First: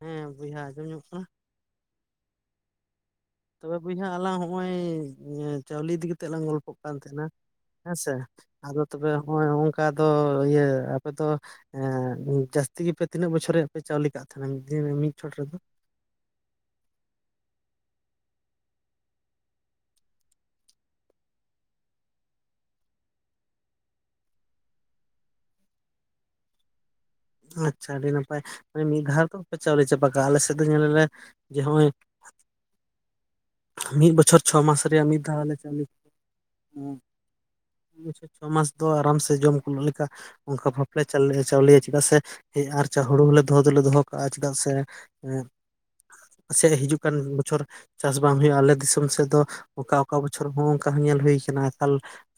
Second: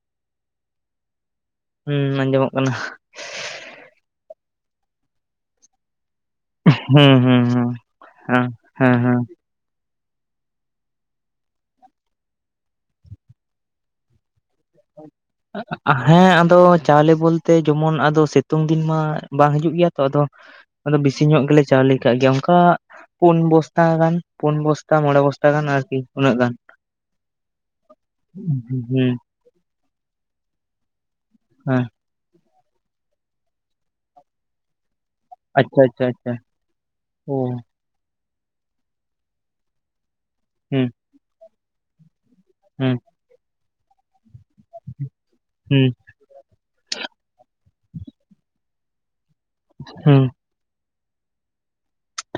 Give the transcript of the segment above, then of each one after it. ᱦᱮᱸ ᱵᱚᱭᱦᱟ ᱟᱸᱡᱚᱢ ᱧᱟᱢᱚᱜ ᱠᱟᱱᱟ? ᱦᱩᱸ ᱟᱸᱡᱚᱢᱚᱜ ᱠᱟᱱᱟ ᱾ ᱛᱚᱵᱮ ᱵᱚᱭᱦᱟ ᱟᱞᱟᱝ ᱦᱚᱸᱜᱼᱚᱭ ᱪᱟᱣᱞᱤ ᱤᱫᱤ ᱠᱤᱛ ᱛᱮᱜ ᱞᱟᱝ ᱜᱚᱞᱯᱚᱜ ᱠᱟᱱ ᱦᱩᱸ ᱛᱷᱮᱱᱟ ᱦᱩᱸ ᱦᱩᱸ ᱦᱮᱸᱥᱮ ᱦᱮᱸ ᱟᱫᱚ ᱦᱮᱸ ᱛᱚᱵᱮ ᱦᱮᱸ ᱦᱚᱜᱼᱚᱭ ᱚᱝ ᱠᱟ ᱫᱚ ᱤᱭᱟᱹ ᱟᱯᱮ ᱫᱚ ᱮ ᱡᱟᱹᱥᱛᱤ ᱜᱮᱯᱮ ᱛᱤᱱᱟᱹᱜ ᱵᱚᱪᱷᱚᱨ ᱨᱮᱭᱟᱜ ᱯᱮ ᱪᱟᱣᱞᱮ ᱠᱟᱜ᱾ [unintelligible] ᱢᱤᱫ ᱪᱷᱚᱴ ᱨᱮ ᱫᱚ? ᱦᱮᱸ ᱟᱫᱚ ᱪᱟᱣᱞᱮ ᱵᱚᱞᱛᱮ ᱡᱚᱢᱚᱱ ᱟᱫᱚ ᱥᱮᱛᱳᱝ ᱫᱤᱱ ᱢᱟ ᱵᱟᱝ ᱦᱤᱡᱩᱜ ᱜᱮᱭᱟ ᱛᱚ ᱟᱫᱚ ᱾ ᱟᱫᱚ ᱵᱤᱥᱤ ᱧᱚᱜ ᱜᱮᱞᱮ ᱪᱟᱣᱞᱮ ᱠᱟᱜ ᱜᱮᱭᱟ ᱚᱱᱠᱟ ᱯᱩᱱ ᱵᱚᱥᱛᱟ ᱜᱟᱱ ᱯᱩᱱ ᱵᱚᱥᱛᱟ ᱢᱚᱬᱮ ᱵᱚᱥᱛᱟ ᱜᱟᱱ ᱟᱨᱠᱤ ᱩᱱᱟᱹᱜ ᱜᱟᱱ ᱾ ᱟᱪᱪᱷᱟ ᱟᱹᱰᱤ ᱱᱟᱯᱟᱭ ᱢᱟᱱᱮ ᱢᱤᱫ ᱦᱮᱸ ᱫᱷᱟᱣ ᱫᱚ‌ ᱵᱟᱯᱮ ᱪᱟᱣᱞᱮ ᱪᱟᱵᱟ ᱠᱟᱜᱼᱟ ᱟᱞᱮ ᱥᱮᱫ ᱫᱚ ᱧᱮᱞ ᱟᱞᱮ ᱡᱮ ᱦᱚᱜᱼᱚᱭ ᱾ ᱢᱤᱜ ᱵᱚᱪᱷᱚᱨ ᱪᱷᱚ ᱢᱟᱥ ᱨᱮᱭᱟᱜ ᱢᱤᱫ ᱫᱷᱟᱣ ᱞᱮ ᱟᱪᱪᱷᱟ ᱪᱟᱣᱞᱮ ᱟᱪᱪᱷᱟ ᱟᱪᱪᱷᱟ ᱚ ᱾ [unintelligible] ᱪᱷᱚ ᱢᱟᱥ ᱫᱚ ᱟᱨᱟᱢ ᱥᱮ ᱡᱚᱢ ᱠᱩᱞᱟᱹᱜ ᱞᱮᱠᱟ ᱚᱝᱠᱟ ᱦᱩᱸ ᱵᱷᱟᱵᱽᱞᱮ ᱪᱟᱜᱞᱮ ᱪᱟᱣᱞᱮᱭᱟ ᱪᱮᱫᱟᱜ ᱥᱮ ᱮ ᱦᱩᱸ ᱟᱨᱪᱷᱟ ᱦᱩᱲᱩ ᱦᱚᱸᱞᱮ ᱫᱚᱦᱚ ᱫᱚᱞᱮ ᱫᱚᱦᱚ ᱠᱟᱜᱼᱟ ᱪᱮᱫᱟᱜ ᱥᱮ ᱮ ᱦᱩᱸ, ᱥᱮ ᱦᱤᱡᱩᱜ ᱠᱟᱱ ᱵᱚᱪᱷᱚᱨ ᱪᱟᱥ ᱵᱟᱝ ᱦᱳᱭᱳᱜᱼᱟ ᱟᱞᱮ ᱫᱤᱥᱚᱢ ᱥᱮᱫ ᱫᱚ ᱚᱠᱟ ᱚᱠᱟ ᱦᱩᱸ ᱵᱚᱪᱷᱚ ᱚᱨ ᱦᱚᱸ ᱚᱱᱠᱟ ᱦᱚᱸ ᱧᱮᱞ ᱦᱩᱭ ᱠᱟᱱᱟ ᱟᱠᱟᱞ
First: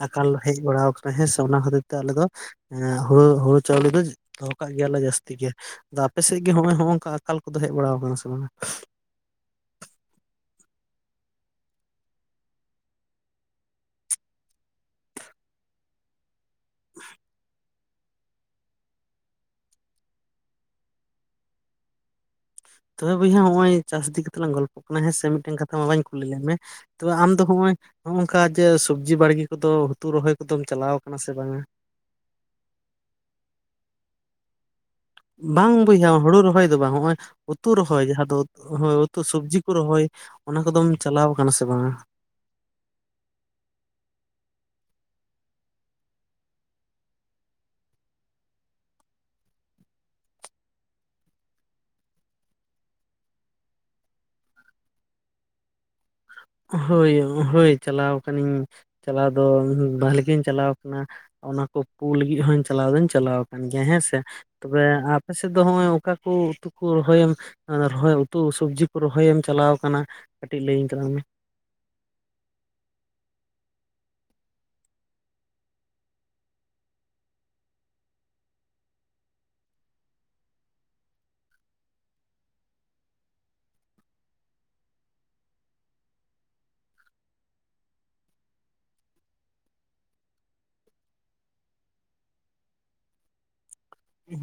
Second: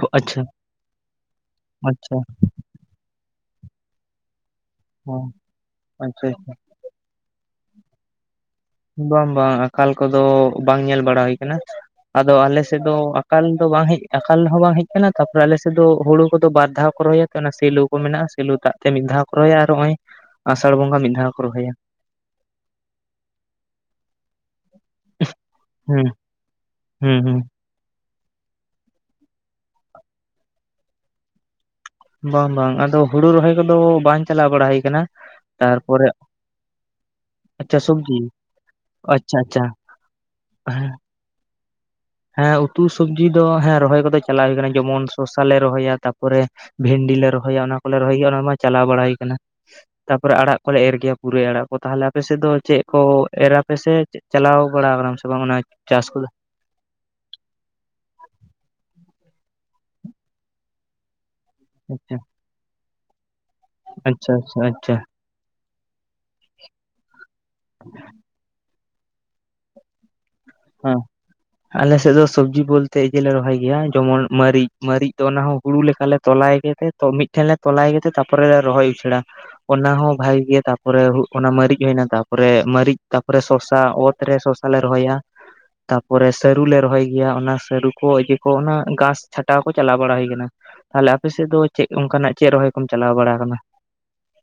ᱟᱠᱟᱞ ᱟᱪᱪᱷᱟ ᱦᱮᱡ ᱵᱟᱲᱟᱣ ᱠᱟᱱᱟ ᱦᱮᱸ ᱥᱮ ᱚᱱᱟ ᱠᱷᱟᱹᱛᱤᱨ ᱛᱮ ᱟᱞᱮ ᱟᱪᱪᱷᱟ ᱫᱚ ᱮᱸ ᱦᱳᱲᱳ ᱦᱳᱲᱳ ᱪᱟᱣᱞᱮ ᱫᱚᱡ ᱠᱟᱜ ᱜᱮᱭᱟᱞᱮ ᱚ ᱡᱟᱹᱥᱛᱤ ᱜᱮ ᱟᱫᱚ ᱟᱯᱮ ᱟᱪᱪᱷᱟ ᱥᱮᱫ ᱜᱮ ᱦᱚᱜᱼᱚᱭ ᱦᱚᱝᱠᱟ ᱟᱠᱟᱞ ᱠᱚᱫᱚ ᱦᱮᱡ ᱵᱟᱲᱟᱣ ᱠᱟᱱᱟ ᱥᱮ ᱵᱟᱝᱟ? ᱵᱟᱝ ᱵᱟᱝ ᱟᱠᱟᱞ ᱠᱚᱫᱚ ᱵᱟᱝ ᱧᱮᱞ ᱵᱟᱲᱟ ᱦᱩᱭ ᱠᱟᱱᱟ ᱾ ᱟᱫᱚ ᱟᱞᱮ ᱥᱮᱫ ᱫᱚ ᱟᱠᱟᱞ ᱫᱚ ᱵᱟᱝ ᱦᱮᱡ ᱟᱠᱟᱞ ᱦᱚᱸ ᱵᱟᱝ ᱦᱮᱡ ᱠᱟᱱᱟ ᱛᱟᱯᱚᱨᱮ ᱟᱞᱮᱥᱮᱫ ᱫᱚ ᱦᱳᱲᱳ ᱠᱚ ᱫᱚ ᱵᱟᱨ ᱫᱷᱟᱣ ᱠᱚ ᱨᱚᱦᱚᱭᱟ ᱚᱱᱟ ᱥᱮᱞᱳ ᱠᱚ ᱢᱮᱱᱟᱜᱼᱟ ᱥᱤᱞᱳ ᱫᱟᱜ ᱛᱮ ᱢᱤᱫ ᱫᱷᱟᱣ ᱠᱚ ᱨᱚᱦᱚᱭᱟ ᱟᱨ ᱚᱜᱼᱚᱭ ᱟᱥᱟᱲ ᱵᱚᱸᱜᱟ ᱢᱤᱫ ᱫᱷᱟᱣ ᱠᱚ ᱨᱚᱦᱚᱭᱟ ᱾ ᱛᱚᱵᱮ ᱵᱚᱭᱦᱟ ᱦᱚᱜ ᱚᱭ ᱪᱟᱥ ᱤᱫᱤ ᱠᱟᱛᱮᱜ ᱞᱟᱝ ᱜᱚᱞᱯᱚ ᱠᱟᱱᱟ ᱦᱮᱸ ᱥᱮ ᱢᱤᱜᱴᱮᱱ ᱠᱟᱛᱷᱟ ᱢᱟ ᱵᱟᱭ ᱦᱩᱸ ᱠᱩᱞᱤ ᱞᱮᱫ ᱢᱮ ᱛᱚᱵᱮ ᱦᱩᱸ ᱟᱢ ᱦᱩᱸ ᱫᱚ ᱦᱚᱜᱼᱚᱭ ᱦᱚᱜᱼᱚᱝᱠᱟ ᱡᱮ ᱥᱚᱵᱽᱡᱤ ᱵᱟᱲᱜᱮ ᱠᱚᱫᱚ ᱦᱩᱛᱩ ᱨᱚᱦᱚᱭ ᱠᱚᱫᱚᱢ ᱪᱟᱞᱟᱣ ᱠᱟᱱᱟ ᱥᱮ ᱵᱟᱝᱟ? ᱵᱟᱝ ᱵᱟᱝ ᱟᱫᱚ ᱦᱩᱲᱩ ᱨᱚᱦᱚᱭ ᱠᱚᱫᱚ ᱵᱟᱱ ᱪᱟᱞᱟᱣ ᱵᱟᱲᱟ ᱦᱩᱭ ᱠᱟᱱᱟ ᱾ ᱵᱟᱝ ᱵᱚᱭᱦᱟ ᱦᱳᱲᱳ ᱨᱚᱦᱚᱭ ᱫᱚ ᱵᱟᱝ ᱦᱚᱜᱼᱚᱭ ᱩᱛᱩ ᱟᱪᱪᱷᱟ ᱨᱚᱦᱚᱭ ᱥᱚᱵᱽᱡᱤ ᱡᱟᱦᱟᱸ ᱫᱚ ᱦᱳᱭ ᱩᱛᱩ ᱟᱪᱪᱷᱟ ᱥᱚᱵᱡᱤ ᱟᱪᱪᱷᱟ ᱠᱚ ᱨᱚᱦᱚᱭ ᱚᱱᱟ ᱠᱚᱫᱚᱢ ᱦᱮᱸ ᱪᱟᱞᱟᱣ ᱠᱟᱱᱟ ᱥᱮ ᱵᱟᱝᱟ ᱦᱮᱸ ᱩᱛᱩ ᱥᱚᱵᱡᱤ ᱫᱚ ᱦᱮᱸ ᱨᱚᱦᱚᱭ ᱠᱚᱫᱚ ᱪᱟᱞᱟ ᱦᱩᱭ ᱟᱠᱟᱱᱟ ᱡᱮᱢᱚᱱ ᱥᱚᱥᱟ ᱞᱮ ᱨᱚᱦᱚᱭᱟ ᱛᱟᱯᱚᱨᱮ ᱵᱷᱮᱱᱰᱤ ᱞᱮ ᱨᱚᱦᱚᱭᱟ ᱚᱱᱟ ᱠᱚᱞᱮ ᱨᱚᱦᱚᱭ ᱜᱮᱭᱟ ᱚᱱᱟ ᱢᱟ ᱪᱟᱞᱟᱣ ᱵᱟᱲᱟᱭ ᱠᱟᱱᱟ ᱛᱟᱯᱚᱨᱮ ᱟᱲᱟᱜ ᱠᱚᱞᱮ ᱮᱨ ᱜᱮᱭᱟ ᱯᱩᱨᱟᱹᱭ ᱟᱲᱟᱜ ᱠᱚ ᱛᱟᱦᱚᱞᱮ ᱟᱯᱮ ᱥᱮᱫ ᱫᱚ ᱪᱮᱫ ᱠᱚ ᱮᱨᱟᱯᱮᱥᱮ ᱪᱟᱞᱟᱣ ᱵᱟᱲᱟ ᱠᱟᱱᱟᱢ ᱥᱮ ᱵᱟᱝ ᱚᱱᱟ ᱪᱟᱥ ᱠᱚᱫᱚ ᱦᱳᱭ ᱦᱳᱭ ᱪᱟᱞᱟᱣ ᱠᱟᱱᱟᱹᱧ ᱪᱟᱞᱟᱣ ᱫᱚ ᱵᱷᱟᱞᱮ ᱜᱮᱧ ᱪᱟᱞᱟᱣ ᱠᱟᱱᱟ ᱚᱱᱟ ᱠᱚ ᱯᱩ ᱟᱪᱪᱷᱟ ᱞᱟᱹᱜᱤᱫ ᱦᱚᱸᱧ ᱪᱟᱞᱟᱣ ᱫᱚᱧ ᱪᱟᱞᱟᱣ ᱠᱟᱱ ᱜᱮᱭᱟ ᱦᱮᱸ ᱥᱮ ᱟᱪᱪᱷᱟ ᱟᱪᱪᱷᱟ ᱛᱚᱵᱮ ᱟᱪᱪᱷᱟ ᱟᱯᱮ ᱥᱮᱫ ᱫᱚ ᱦᱚᱜᱼᱚᱭ ᱚᱠᱟ ᱩᱛᱩ ᱠᱚ ᱨᱚᱦᱚᱭ ᱮᱢ ᱨᱚᱦᱚᱭ ᱩᱛᱩ ᱥᱚᱵᱡᱤ ᱠᱚ ᱨᱚᱦᱚᱭ ᱮᱢ ᱪᱟᱞᱟᱣ ᱠᱟᱱᱟ ᱠᱟᱹᱴᱤᱡ ᱞᱟᱹᱭᱟᱹᱧ ᱛᱟᱞᱟᱝ ᱢᱮ ᱟᱞᱮᱥᱮᱫ ᱫᱚ ᱥᱚᱵᱡᱤ ᱵᱚᱞᱛᱮ ᱤᱭᱟᱞᱮ ᱨᱚᱦᱚᱭ ᱜᱮᱭᱟ ᱡᱚᱢᱚᱱ ᱢᱟᱹᱨᱤᱡ ᱢᱟᱹᱨᱤᱡ ᱫᱚ ᱚᱱᱟ ᱦᱚᱸ ᱦᱩᱲᱩ ᱞᱮᱠᱟᱞᱮ ᱛᱚᱞᱟᱭ ᱜᱮ ᱛᱮ ᱛᱳ ᱢᱣᱤᱫᱴᱷᱮᱱ ᱞᱮ ᱛᱚᱞᱟᱭ ᱜᱮᱛᱮ ᱛᱟᱯᱚᱨᱮ ᱞᱮ ᱨᱚᱦᱚᱭ ᱩᱪᱟᱹᱲᱟ ᱚᱱᱟ ᱦᱚᱸ ᱵᱷᱟᱜᱤ ᱜᱮ ᱛᱟᱯᱚᱨᱮ ᱚᱱᱟ ᱢᱟᱹᱨᱤᱡ ᱦᱩᱭᱱᱟ ᱛᱟᱯᱚᱨᱮ ᱢᱟᱹᱨᱤᱡ ᱛᱟᱯᱚᱨᱮ ᱥᱚᱥᱟ ᱚᱛ ᱨᱮ ᱥᱚᱥᱟ ᱞᱮ ᱨᱚᱦᱚᱭᱟ ᱛᱟᱯᱚᱨᱮ ᱥᱟᱹᱨᱩ ᱞᱮ ᱨᱚᱦᱚᱭ ᱜᱮᱭᱟ ᱚᱱᱟ ᱥᱟᱹᱨᱩ ᱠᱚ ᱤᱭᱟᱹ ᱠᱚ ᱚᱱᱟ ᱜᱷᱟᱥ ᱪᱷᱟᱴᱟᱣ ᱠᱚ ᱪᱟᱞᱟᱣ ᱵᱟᱲᱟ ᱦᱩᱭ ᱠᱟᱱᱟ ᱛᱟᱦᱚᱞᱮ ᱟᱯᱮ ᱥᱮᱫ ᱫᱚ ᱪᱮᱫ ᱚᱱᱠᱟᱱᱟᱜ ᱪᱮᱫ ᱨᱚᱦᱚᱭ ᱠᱚᱢ ᱪᱟᱞᱟᱣ ᱵᱟᱲᱟ ᱠᱟᱱᱟ᱾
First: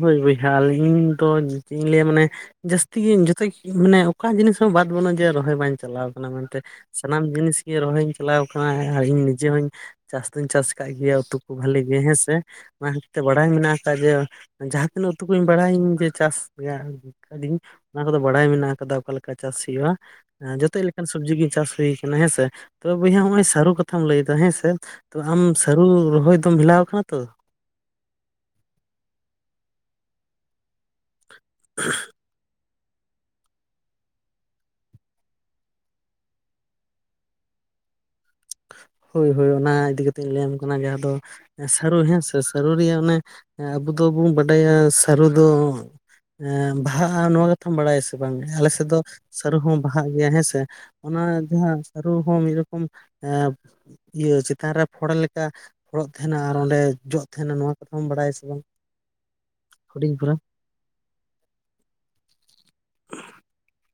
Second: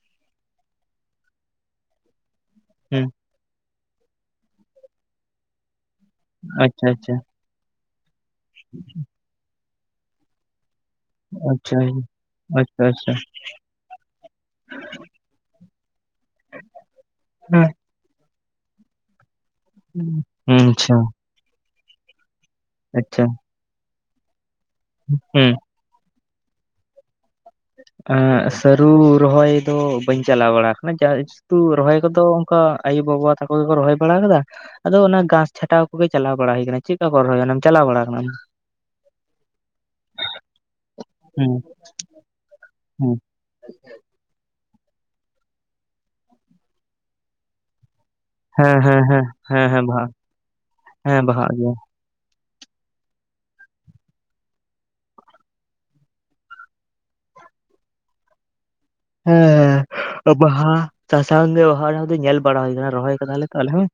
ᱦᱳᱭ ᱵᱚᱭᱦᱟ ᱟᱞᱤᱧᱫᱚ ᱪᱮᱫ ᱤᱧ ᱞᱟᱹᱭᱟ ᱢᱟᱱᱮ ᱡᱟᱹᱥᱛᱤ ᱦᱩᱸ ᱜᱮ ᱡᱚᱛᱚ ᱢᱟᱱᱮ ᱚᱠᱟ ᱡᱤᱱᱤᱥ ᱦᱚᱸ ᱵᱟᱫ ᱵᱟᱹᱱᱩᱜᱼᱟ ᱡᱮ ᱨᱚᱦᱚᱭ ᱵᱟᱧ ᱪᱟᱞᱟᱣ ᱠᱟᱱᱟ ᱢᱮᱱᱛᱮ ᱟᱪᱪᱷᱟ ᱟᱪᱪᱷᱟ ᱥᱟᱱᱟᱢ ᱡᱤᱱᱤᱥ ᱜᱮ ᱨᱚᱦᱚᱭᱧ ᱪᱟᱞᱟᱣ ᱟᱠᱟᱱᱟ ᱟᱨ ᱤᱧ ᱱᱤᱡᱮ ᱦᱚᱸᱧ ᱪᱟᱥ ᱫᱩᱧ ᱪᱟᱥ ᱟᱠᱟᱫ ᱜᱮᱭᱟ ᱩᱛᱩ ᱠᱚ ᱟᱪᱪᱷᱟ ᱵᱷᱟᱞᱤ ᱜᱮ ᱦᱮᱸᱥᱮ ᱟᱪᱪᱷᱟ ᱚᱱᱟ ᱦᱚᱛᱮᱡ ᱟᱪᱪᱷᱟ ᱛᱮ ᱵᱟᱲᱟᱭ ᱢᱮᱱᱟᱜ ᱠᱟᱜ-ᱟ ᱡᱮ ᱡᱟᱦᱟᱸ ᱛᱤᱱᱟᱹᱜ ᱩᱛᱩ ᱠᱚᱧ ᱵᱟᱲᱟᱭᱟᱹᱧ ᱡᱮ ᱪᱟᱥ ᱨᱮᱭᱟᱜ ᱠᱟᱹᱫᱤᱧ ᱦᱩᱸ ᱚᱱᱟ ᱠᱚᱫᱚ ᱵᱟᱲᱟᱭ ᱢᱮᱱᱟᱜ ᱟᱠᱟᱫᱟ ᱚᱠᱟ ᱞᱮᱠᱟ ᱪᱟᱥ ᱦᱩᱭᱩᱜᱼᱟ ᱟ ᱡᱚᱛᱚᱪ ᱟᱪᱪᱷᱟ ᱞᱮᱠᱟᱱ ᱥᱚᱵᱡᱤ ᱜᱤ ᱪᱟᱥ ᱦᱩᱭᱟᱠᱟᱱᱟ ᱦᱮᱸ ᱥᱮ ᱛᱳ ᱵᱚᱭᱦᱟ ᱟᱪᱪᱷᱟ ᱱᱚᱜ ᱚᱚᱭ ᱥᱟᱹᱨᱩ ᱠᱟᱛᱷᱟᱢ ᱞᱟᱹᱭᱮᱫᱟ ᱦᱮᱸᱥ ᱛ ᱟᱢ ᱦᱩᱸ ᱥᱟᱹᱨᱩ ᱨᱚᱦᱚᱭ ᱫᱚᱢ ᱵᱷᱮᱞᱟ ᱟᱠᱟᱱᱟ ᱛᱳ ᱥᱟᱹᱨᱩ ᱨᱚᱦᱚᱭ ᱫᱚ ᱵᱟᱹᱧ ᱪᱟᱞᱟᱣ ᱵᱟᱲᱟ ᱟᱠᱟᱱᱟ ᱢᱟᱱᱮ ᱡᱟ ᱛᱩ ᱨᱚᱦᱚᱭ ᱠᱚᱫᱚ ᱚᱱᱠᱟ ᱟᱭᱩ ᱵᱟᱵᱟ ᱛᱟᱠᱚ ᱜᱮᱠᱚ ᱨᱚᱦᱚᱭ ᱵᱟᱲᱟ ᱟᱠᱟᱫᱟᱼᱼ ᱟᱫᱚ ᱚᱱᱟ ᱜᱷᱟᱥ ᱪᱷᱟᱴᱟᱣ ᱠᱚᱜᱮ ᱪᱟᱞᱟᱣ ᱵᱟᱲᱟ ᱦᱩᱭ ᱟᱠᱟᱱᱟᱱᱟ ᱪᱮᱫ ᱞᱮᱠᱟ ᱠᱚ ᱨᱚᱦᱚᱭ ᱟ ᱪᱟᱞᱟᱣ ᱵᱟᱲᱟ ᱟᱠᱟᱱᱟ ᱟᱢᱼᱼᱼ ᱦᱳᱭ ᱦᱳᱭ ᱚᱱᱟ ᱤᱫᱤ ᱠᱟᱛᱮᱜᱧ ᱞᱟᱹᱭᱟᱢ ᱠᱟᱱᱟ ᱡᱟᱦᱟᱸ ᱫᱚ ᱟᱢ? ᱥᱟᱹᱨᱩ ᱦᱮᱸᱥ ᱥᱟᱹᱨᱩ ᱨᱮᱭᱟᱜ ᱚᱱᱮ ᱟᱵᱚ ᱫᱚᱵᱚᱱ ᱵᱟᱰᱟᱭᱟ ᱥᱟᱹᱨᱩ ᱫᱚ ᱵᱟᱦᱟᱜᱼᱟ ᱱᱚᱣᱟ ᱛᱷᱟᱢ ᱵᱟᱲᱟᱭᱟ ᱥᱮ ᱵᱟᱝ ᱟᱞᱮ ᱦᱮᱸ ᱥᱮᱫ ᱫᱚ ᱦᱮᱸ ᱦᱮᱸ ᱥᱟᱹᱨᱩ ᱦᱮᱸ ᱦᱚᱸ ᱦᱮᱸ ᱵᱟᱦᱟᱜ ᱜᱮᱭᱟ ᱦᱮᱸ ᱥᱮ ᱚᱱᱟ ᱦᱮᱸ ᱵᱟᱦᱟᱜ ᱜᱮᱭᱟ ᱡᱟᱦᱟᱸ ᱥᱟᱨᱩ ᱦᱚᱸ ᱢᱤᱫ ᱨᱚᱠᱚᱢ ᱮᱸ ᱤᱭᱟᱹ ᱪᱮᱛᱟᱱ ᱨᱮ ᱯᱷᱚᱲ ᱞᱮᱠᱟ ᱯᱷᱚᱲᱚᱜ ᱛᱟᱦᱮᱱᱟ ᱟᱨ ᱚᱸᱰᱮ ᱡᱚᱜ ᱛᱟᱦᱮᱱᱟ ᱱᱚᱣᱟ ᱠᱟᱛᱷᱟᱢ ᱵᱟᱲᱟᱭᱟᱥ ᱵᱟᱝ ᱦᱩᱰᱤᱧ ᱯᱟᱨᱟ ᱦᱮᱸ ᱵᱟᱦᱟ [inaudible] ᱧᱮᱞ ᱵᱟᱲᱟ ᱦᱩᱭ ᱟᱠᱟᱱᱟ ᱨᱚᱦᱚᱭ ᱠᱟᱫᱟᱞᱮ ᱛᱚ ᱟᱞᱮ ᱦᱚᱸ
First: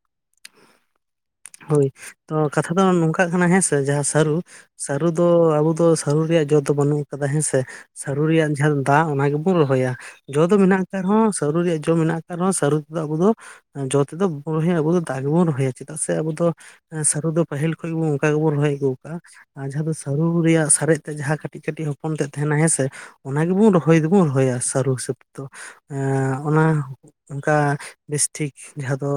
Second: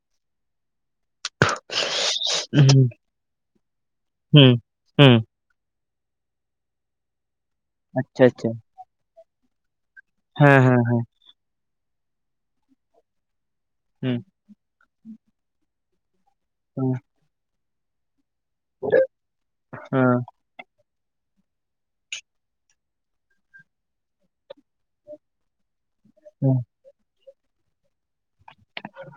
ᱦᱳᱭ ᱛᱳ ᱠᱟᱛᱷᱟ ᱫᱚ ᱦᱩᱸ ᱱᱚᱝᱠᱟᱜ ᱠᱟᱱᱟ ᱦᱮᱸ ᱥᱮ ᱡᱟᱦᱟᱸ ᱥᱟᱹᱨᱩ ᱦᱩᱸ ᱥᱟᱹᱨᱩ ᱦᱩᱸ ᱫᱚ ᱟᱵᱚ ᱫᱚ ᱥᱟᱹᱨᱩ ᱨᱮᱭᱟᱜ ᱡᱚ ᱫᱚ ᱵᱟᱹᱱᱩᱜ ᱟᱠᱟᱫᱟ ᱦᱮᱸᱥᱮ ᱥᱟᱹᱨᱩ ᱟᱪᱪᱷᱟ ᱟᱪᱪᱷᱟ ᱨᱮᱭᱟᱜ ᱡᱟᱦᱟᱸ ᱫᱟ ᱚᱱᱟ ᱜᱮᱵᱚᱱ ᱨᱚᱦᱚᱭᱟ ᱡᱚ ᱦᱮᱸ ᱫᱚ ᱦᱮᱸ ᱢᱮᱱᱟᱜ ᱟᱠᱟᱫ ᱨᱮᱦᱚᱸ ᱥᱟᱹᱨᱩ ᱨᱮᱭᱟᱜ ᱡᱚ ᱢᱮᱱᱟᱜ ᱟᱠᱟᱫ ᱨᱮᱦᱚᱸ ᱥᱟᱹᱨᱩ ᱛᱮᱫᱚ ᱟᱵᱚ ᱫᱚ ᱡᱚ ᱦᱮᱸ ᱛᱮᱫᱚ ᱟᱵᱚ ᱫᱟ ᱜᱮᱵᱚᱱ ᱨᱚᱦᱚᱭᱟ ᱪᱮᱫᱟᱜ ᱥᱮ ᱟᱵᱚ ᱫᱚ ᱥᱟᱨᱩ ᱫᱚ ᱯᱟᱹᱦᱤᱞ ᱠᱷᱚᱱᱚᱡ ᱜᱮᱵᱚᱱ ᱚᱱᱠᱟ ᱜᱮᱵᱚᱱ ᱨᱚᱦᱚᱭ ᱟᱹᱜᱩ ᱟᱠᱟᱜᱼᱟ ᱟᱨ ᱡᱟᱦᱟᱸ ᱫᱚ ᱥᱟᱹᱨᱩ ᱦᱮᱸ ᱨᱮᱭᱟᱜ ᱥᱟᱨᱮᱡ ᱛᱮ ᱡᱟᱦᱟᱸ ᱠᱟᱹᱴᱤᱡ ᱠᱟᱹᱴᱤᱡ ᱦᱚᱯᱚᱱ ᱛᱮᱜ ᱛᱟᱦᱮᱱᱟ ᱦᱮᱸᱥᱮ ᱚᱱᱟ ᱜᱮᱵᱚᱱ ᱨᱚᱦᱚᱭ ᱫᱚᱵᱚᱱ ᱨᱚᱦᱚᱭᱟ ᱥᱟᱹᱨᱩ ᱦᱤᱥᱟᱹᱵ ᱛᱮ ᱫᱚ ᱦᱮᱸ ᱦᱮᱸ ᱦᱮᱸ ᱚᱱᱟ ᱚᱱᱠᱟ ᱵᱮᱥᱴᱷᱤᱠ ᱡᱟᱦᱟᱸ ᱫᱚ